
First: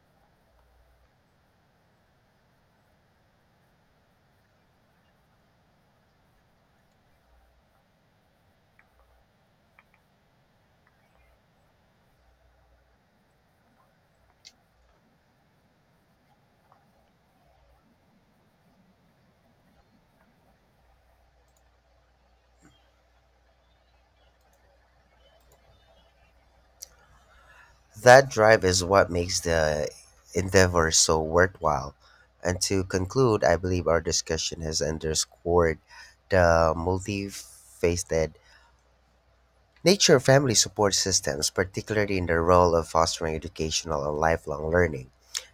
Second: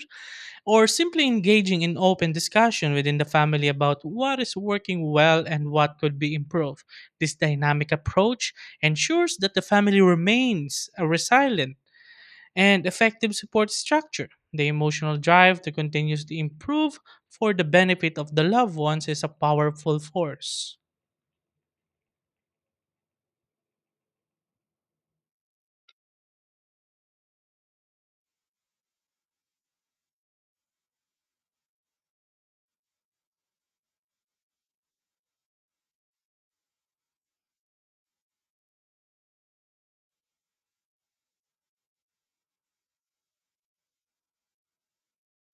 Speaker 2: or simply engaging in open discussion within the family about what is working well and what could be improved. This dynamic approach ensures that the family remains resilient and effective support structure. The emotional drive to continuously improve for the benefit of the loved ones is a powerful force.
Speaker 1: That drive is what makes the endeavor so worthwhile. And to conclude, I believe our discussion has underscored the multifaceted nature of family support systems, particularly in the role of fostering educational and lifelong learning.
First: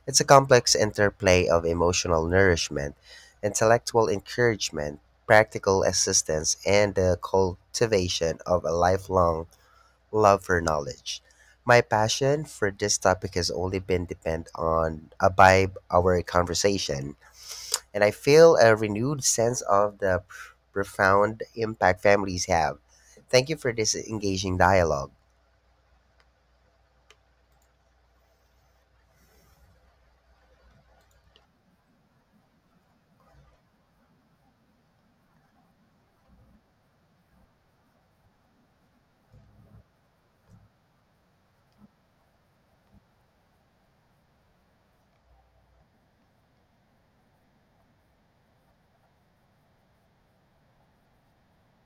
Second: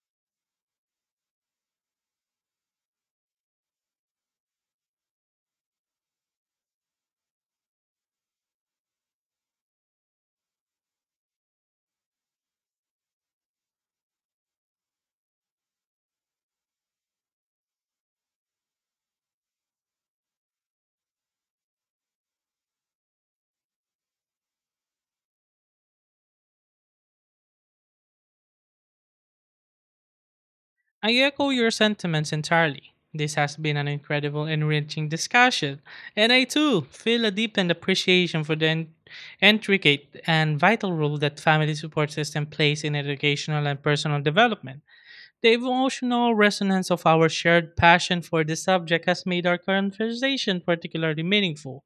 Speaker 1: It's a complex interplay of emotional nourishment, intellectual encouragement, practical assistance, and the cultivation of a lifelong love for knowledge. My passion for this topic has only been depend on by our conversation, and I feel a renewed sense of the profound impact families have. Thank you for this engaging dialogue.
Speaker 2: I echo your sentiments entirely. This has been an incredible, enriching discussion, and I too feel a deepened appreciation for the intricate and vital role that family support system plays in educational and personal development. The emotional resonance of our shared passion for the subject has made our conversation particularly meaningful.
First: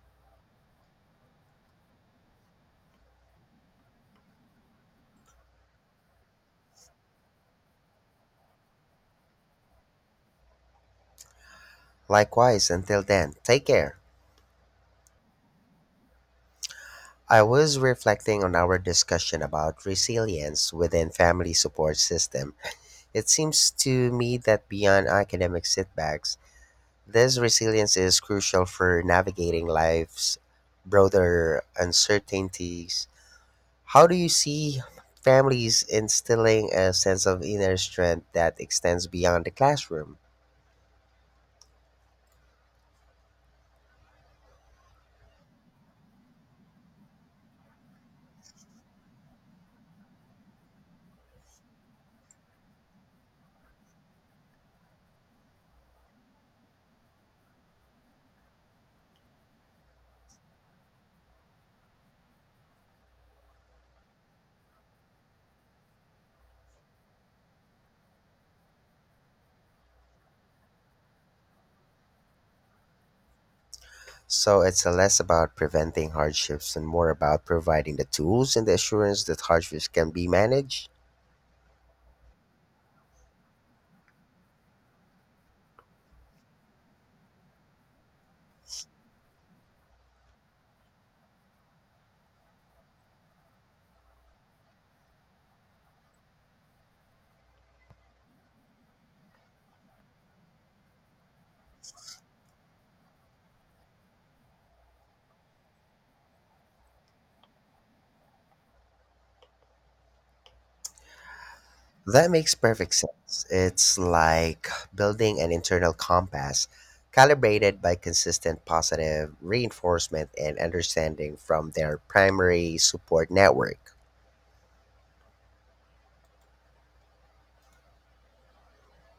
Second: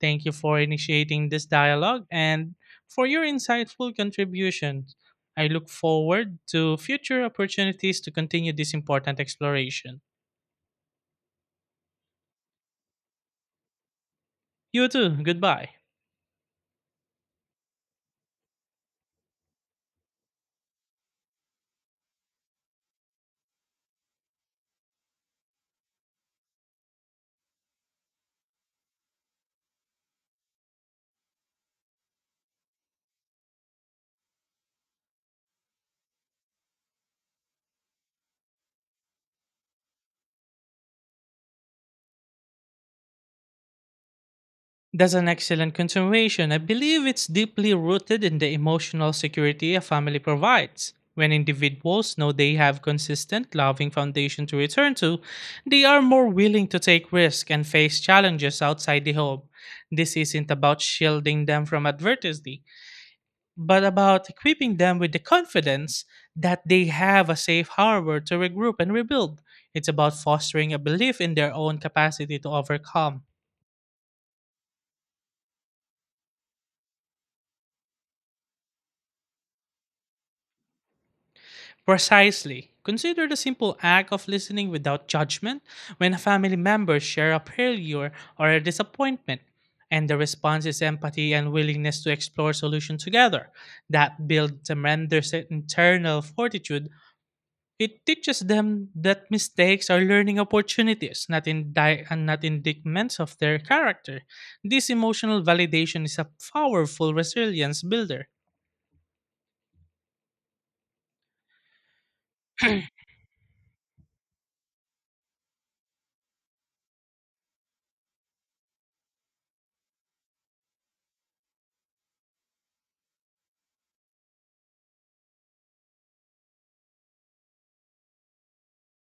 Speaker 2: Thank you for initiating this dialogue and for your insightful contributions. I look forward to future opportunities to continue this important exploration.
Speaker 1: Likewise, until then, take care.
Speaker 2: You too, goodbye.
Speaker 1: I was reflecting on our discussion about resilience within family support system. It seems to me that beyond academic setbacks, this resilience is crucial for navigating life's broader uncertainties. How do you see families instilling a sense of inner strength that extends beyond the classroom?
Speaker 2: That's an excellent continuation. I believe it's deeply rooted in the emotional security a family provides. When individuals know they have consistent, loving foundation to return to, they are more willing to take risks and face challenges outside the home. This isn't about shielding them from adversity, but about equipping them with the confidence that they have a safe harbor to regroup and rebuild. It's about fostering a belief in their own capacity to overcome.
Speaker 1: So it's less about preventing hardships and more about providing the tools and the assurance that hardships can be managed.
Speaker 2: Precisely. Consider the simple act of listening without judgment when a family member share a failure or a disappointment, and the response is empathy and willingness to explore solutions together. That builds tremendous internal fortitude. It teaches them that mistakes are learning opportunities, not in and not indictments of their character. This emotional validation is a powerful resilience builder.
Speaker 1: That makes perfect sense. It's like building an internal compass, calibrated by consistent positive reinforcement and understanding from their primary support network.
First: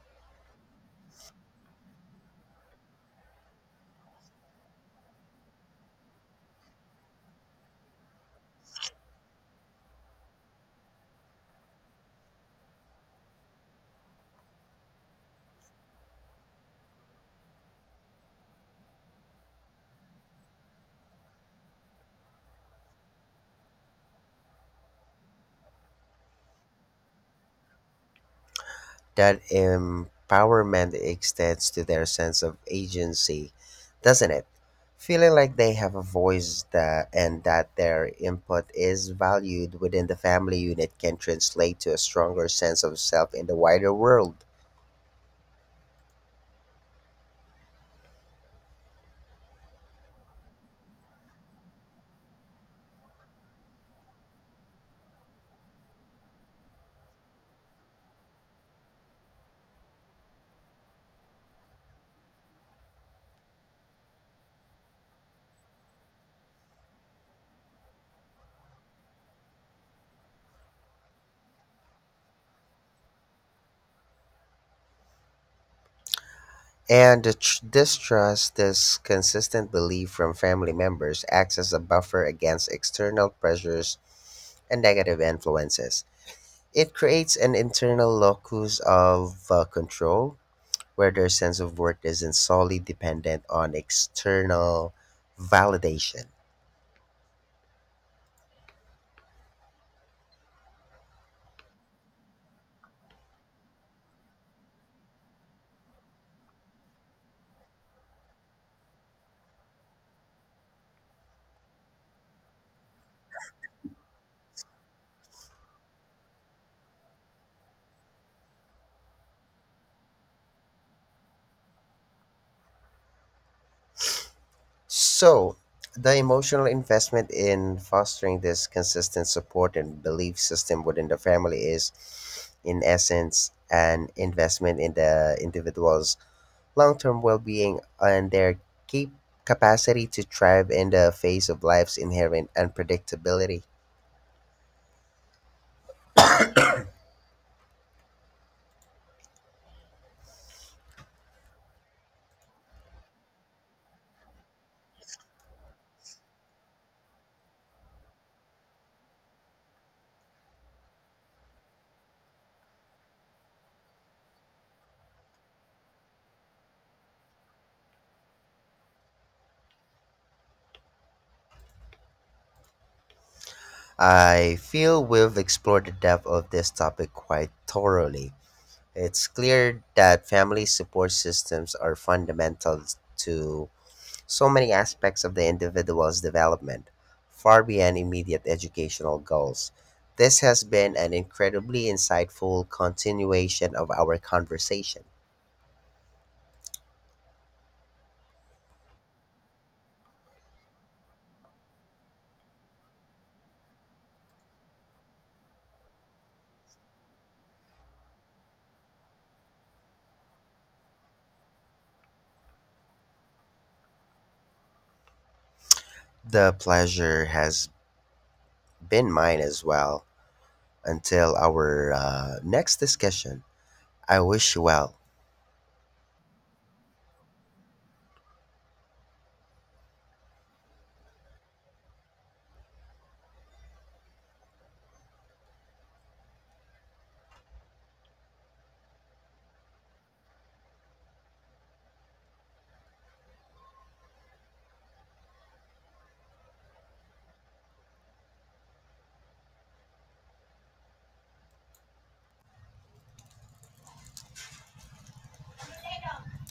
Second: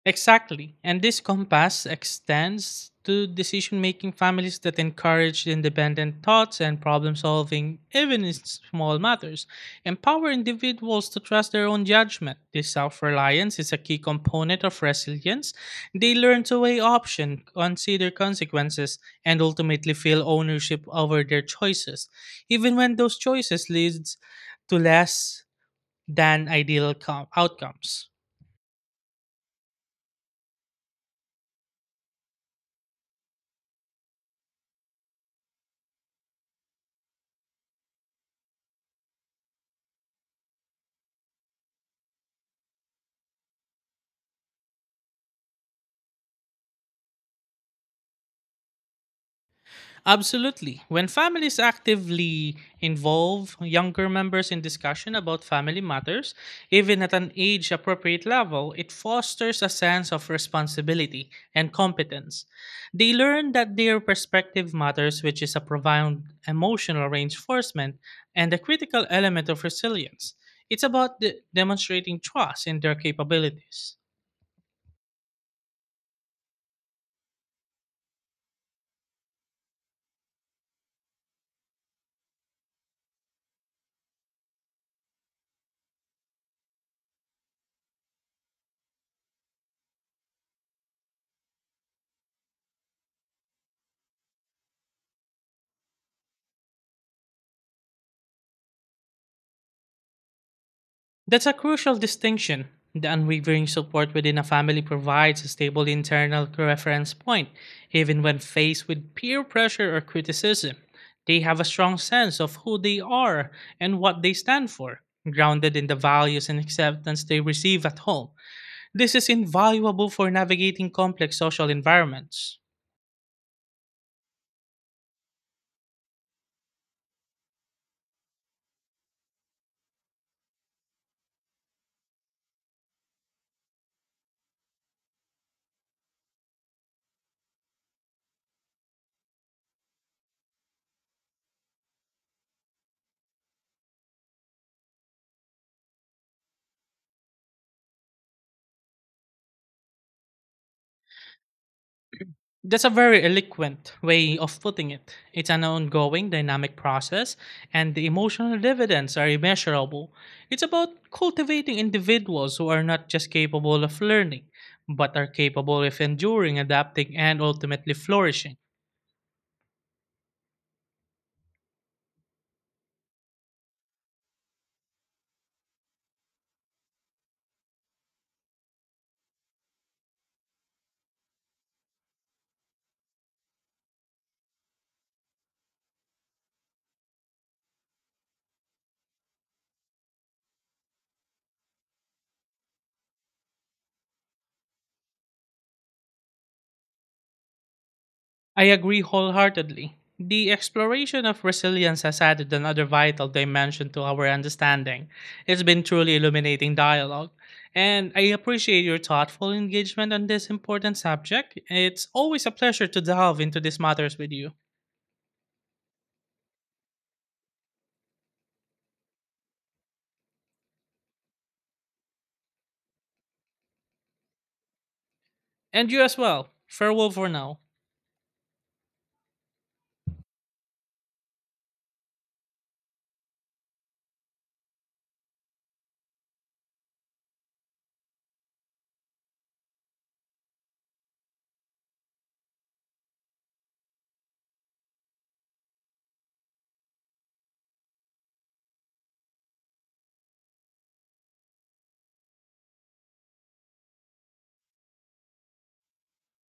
Speaker 2: Exactly. And this compass extends to decision making. Families that encourage independent thoughts and problem solving, even in small matters, empower individuals to trust their own judgment. This self reliance is a key component of resilience. They learn to weigh options, consider consequences, and ultimately feel ownership over their choices, even when those choices leads to less than ideal outcomes.
Speaker 1: That empowerment extends to their sense of agency, doesn't it? Feeling like they have a voice that, and that their input is valued within the family unit can translate to a stronger sense of self in the wider world.
Speaker 2: Absolutely. When families actively involve younger members in discussion about family matters, even at an age appropriate level, it fosters a sense of responsibility and competence. They learn that their perspective matters, which is a profound emotional reinforcement and a critical element of resilience. It's about demonstrating trust in their capabilities.
Speaker 1: And the this trust, this consistent belief from family members, acts as a buffer against external pressures and negative influences. It creates an internal locus of control where their sense of worth isn't solely dependent on external validation.
Speaker 2: That's a crucial distinction. The unwavering support within a family provides a stable internal reference point, even when faced with peer pressure or criticism. They have a strong sense of who they are and what they stand for, grounded in the values and acceptance they receive at home. This is invaluable for navigating complex social environments.
Speaker 1: So, the emotional investment in fostering this consistent support and belief system within the family is, in essence, an investment in the individual's long term well being and their cap- capacity to thrive in the face of life's inherent unpredictability.
Speaker 2: That's a very eloquent way of putting it. It's an ongoing dynamic process, and the emotional dividends are immeasurable. It's about cultivating individuals who are not just capable of learning, but are capable of enduring, adapting, and ultimately flourishing.
Speaker 1: I feel we've explored the depth of this topic quite thoroughly. It's clear that family support systems are fundamental to so many aspects of the individual's development, far beyond immediate educational goals. This has been an incredibly insightful continuation of our conversation.
Speaker 2: I agree wholeheartedly. The exploration of resilience has added another vital dimension to our understanding. It's been truly illuminating dialogue. And I appreciate your thoughtful engagement on this important subject. It's always a pleasure to delve into these matters with you.
Speaker 1: The pleasure has been mine as well. Until our next discussion. I wish you well.
Speaker 2: And you as well. Farewell for now.